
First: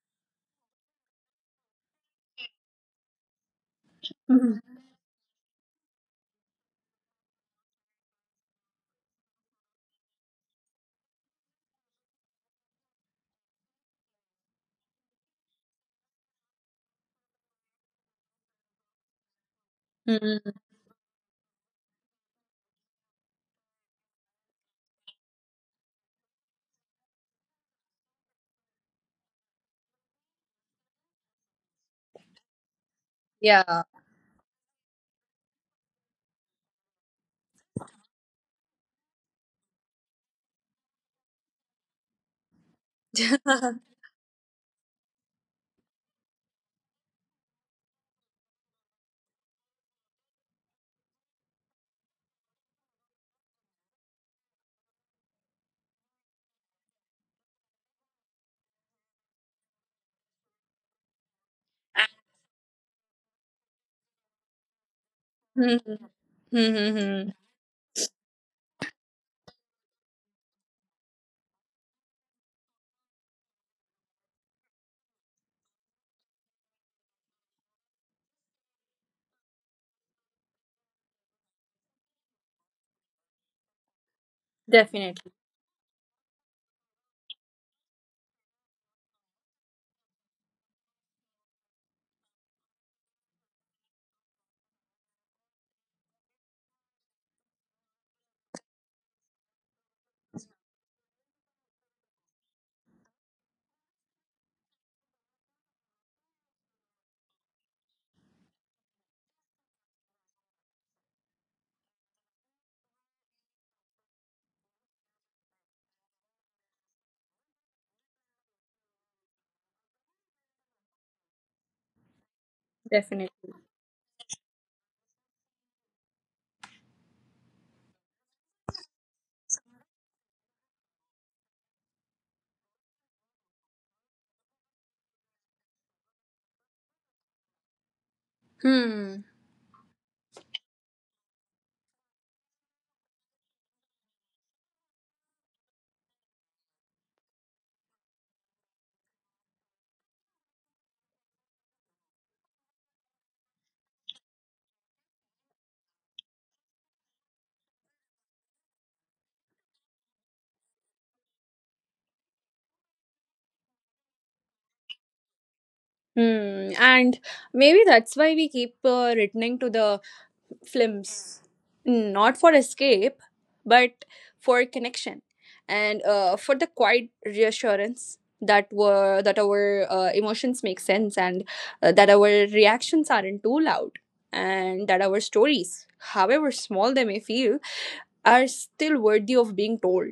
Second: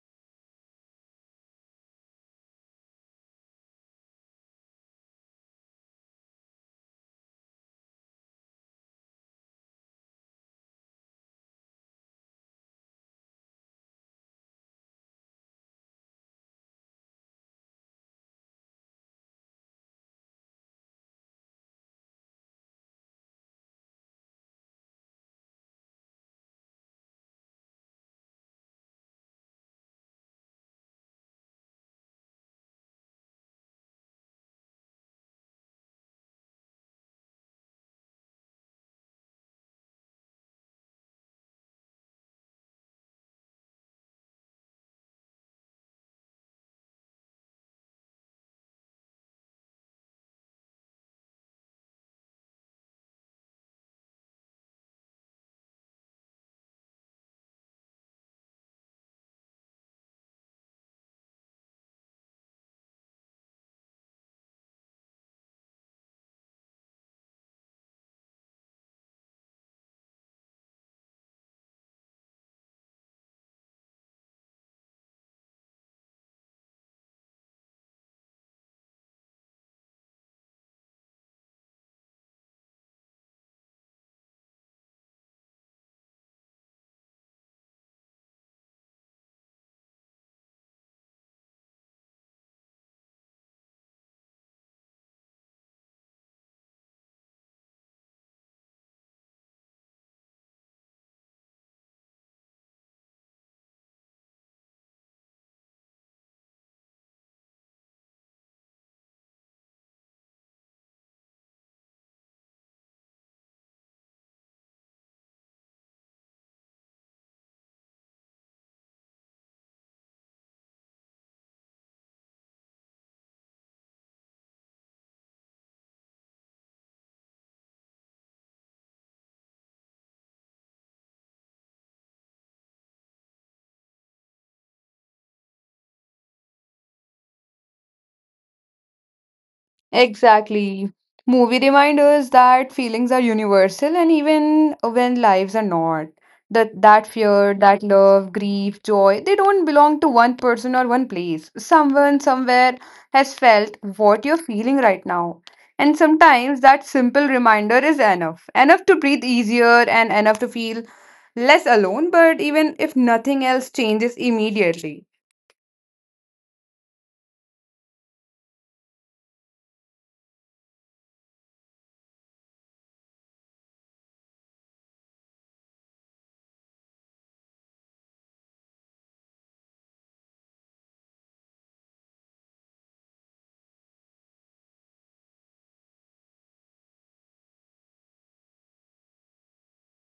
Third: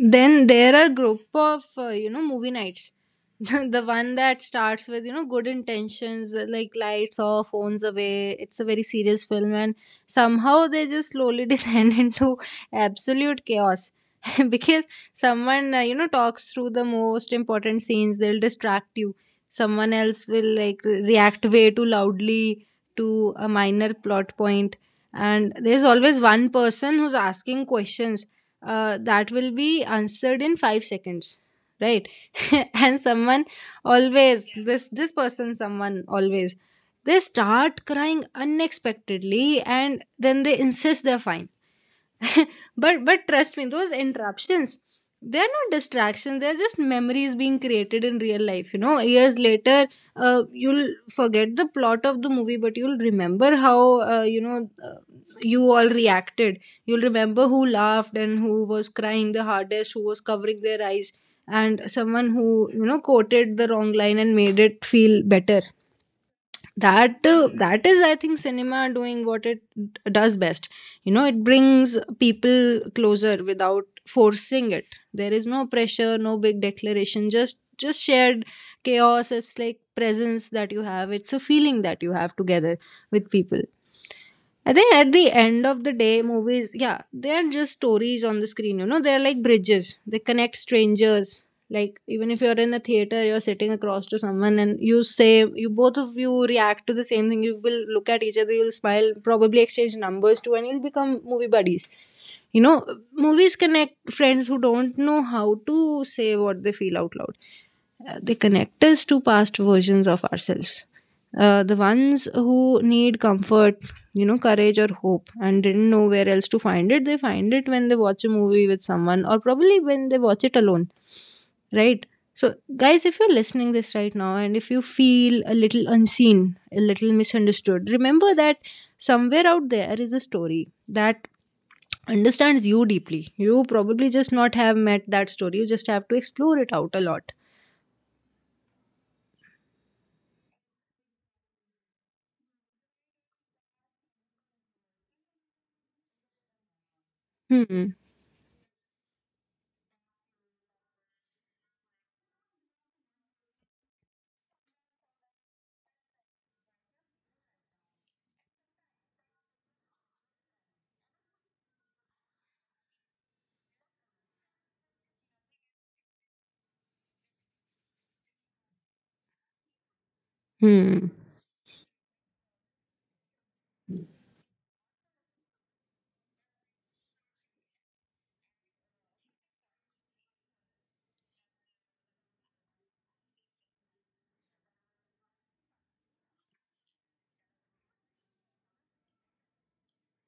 then there are group of, you know, movie nights. [LAUGHS] The one that starts with, you know, good intentions, like lights off, phones away. It's a very serious film. And somehow they just slowly [LAUGHS] descend into absolute chaos. [LAUGHS] Because someone, you know, talks through the most important scenes, they'll distract you. Someone else
Mm,
will, like, react way too loudly to a minor plot point. And there's always one person who's asking questions that will be answered in 5 seconds, right? [LAUGHS] And someone
yeah.
always, this person, someone always, they start crying unexpectedly, and then they insist they're fine. [LAUGHS] But trust me, those
[LAUGHS]
interruptions, they're not distractions, they're just memories being created in real life. You know, years later, you'll forget the plot of the movie, but you'll remember how, you know, you all reacted. You'll remember who laughed and who was crying the hardest, who was covering their eyes, and someone who, you know, quoted the wrong line and made it feel better.
Hmm, hmm, hmm,
That,
hmm.
that is, I think, cinema doing what it does best. You know, it brings people closer without forcing it. There is no pressure, no big declaration. Just shared chaos. It's like presence that you have. It's a feeling that you have together with people. I think at the
Definitely,
end of the day, movies, yeah, they are just stories on the screen. You know, they're like bridges. They connect strangers. Like, even if you're in a theater, you're sitting across to someone, and you say, you both of you react to the same thing, you will look at each other. You'll smile. Probably exchange numbers too, and you'll become movie buddies. You know, movies connect friends who don't know how to say what they feel out loud. They connect us to past versions of ourselves, the ones who need comfort, you know, courage or hope, and didn't know where else to find it. They find it when they watch a movie with someone, or probably when they watch it alone, right? So, guys, if you're listening
definitely.
this right now, and if you feel a little unseen, a little misunderstood, remember that somewhere out there is a story that understands you deeply. You probably just not have met that story. You just have to explore it out a lot.
Hmm.
Exactly. Movie reminders that feelings are universal and even when lives are not. That fear,
Hmm.
that love, grief, joy, they don't belong to one person or one place. Someone somewhere has felt what you're feeling right now. And sometimes that simple reminder is enough. Enough to breathe easier and enough to feel less alone, but even if nothing else changes immediately.
Hmm. And maybe that's why we keep returning to the
Hmm.
films. Hmm, not for escape, but for connection, and for the quiet reassurance that were that our emotions make sense, and that our reactions aren't too loud, and that our stories, however small they may feel, are still worthy of being told.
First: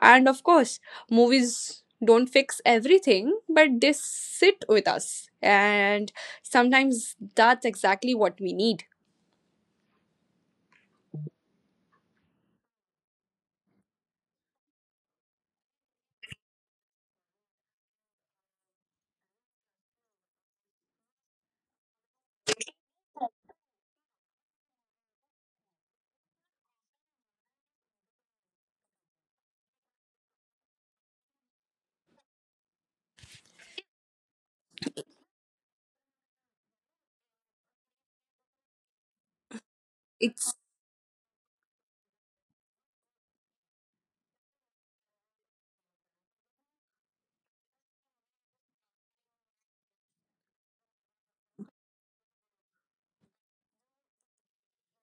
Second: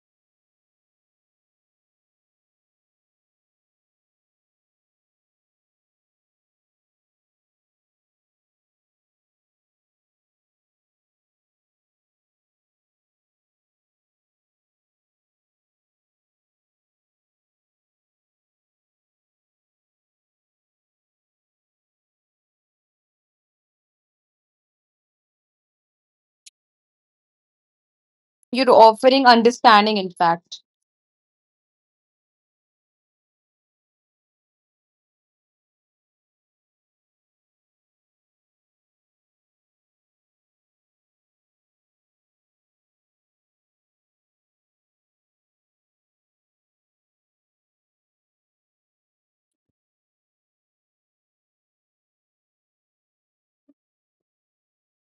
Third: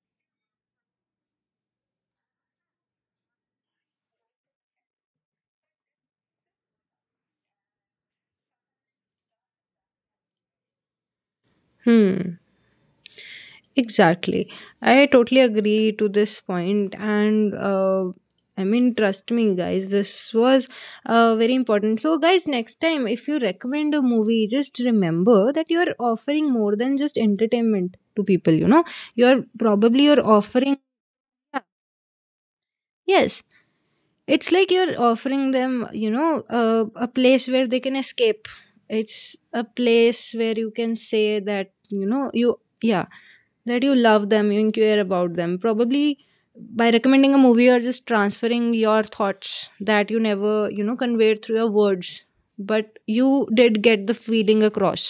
And of course, movies don't fix everything, but they sit with us. And sometimes that's exactly what we need.
Hmm. Exactly. I totally agree to this point. And I mean, trust me guys, this was very important. So, guys, next time if you recommend a movie, just remember that you are offering more than just entertainment to people, you
You're
know. You
offering
are probably
understanding, in
you're
fact.
offering, yes, it's like you're offering them, you know, a place where they can escape. It's a place where
It's
you can say that, you know, you, yeah, that you love them, you care about them. Probably by recommending a movie, you're just transferring your thoughts that you never, you know, conveyed through your words. But you did get the feeling across.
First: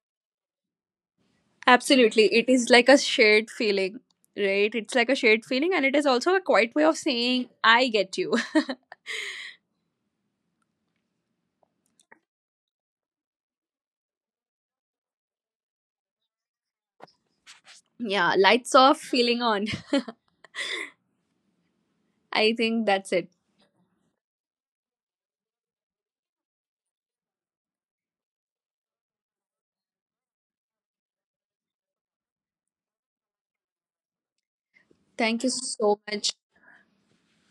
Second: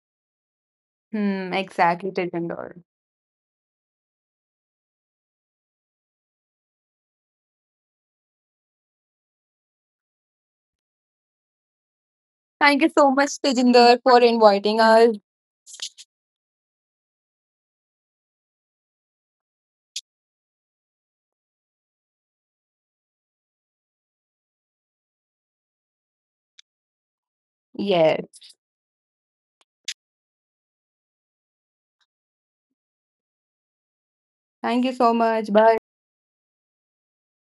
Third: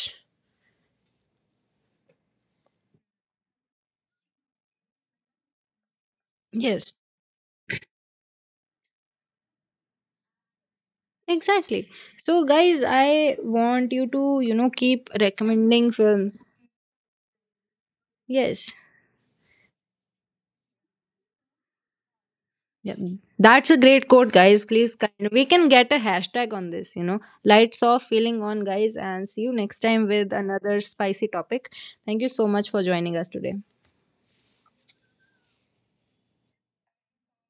Hmm, exactly,
absolutely, it is
Tejinder.
like a shared feeling, right? It's like a shared feeling, and it is also a quiet way
Yes,
of saying, I get you. [LAUGHS]
exactly. So,
Thank
guys,
you so
I
much,
want
Tejinder,
you
for
to, you know,
inviting
keep
us.
recommending films.
Yeah, lights
Yes.
off, feeling on. I think
Yeah,
that's it.
that's a great quote, guys. Please, kind we can get a hashtag on this. You know, lights off, feeling
Yes.
on, guys, and see you next time with another spicy topic. Thank you so much for joining us today.
Thank you so
Thank you
much. Bye.
so much.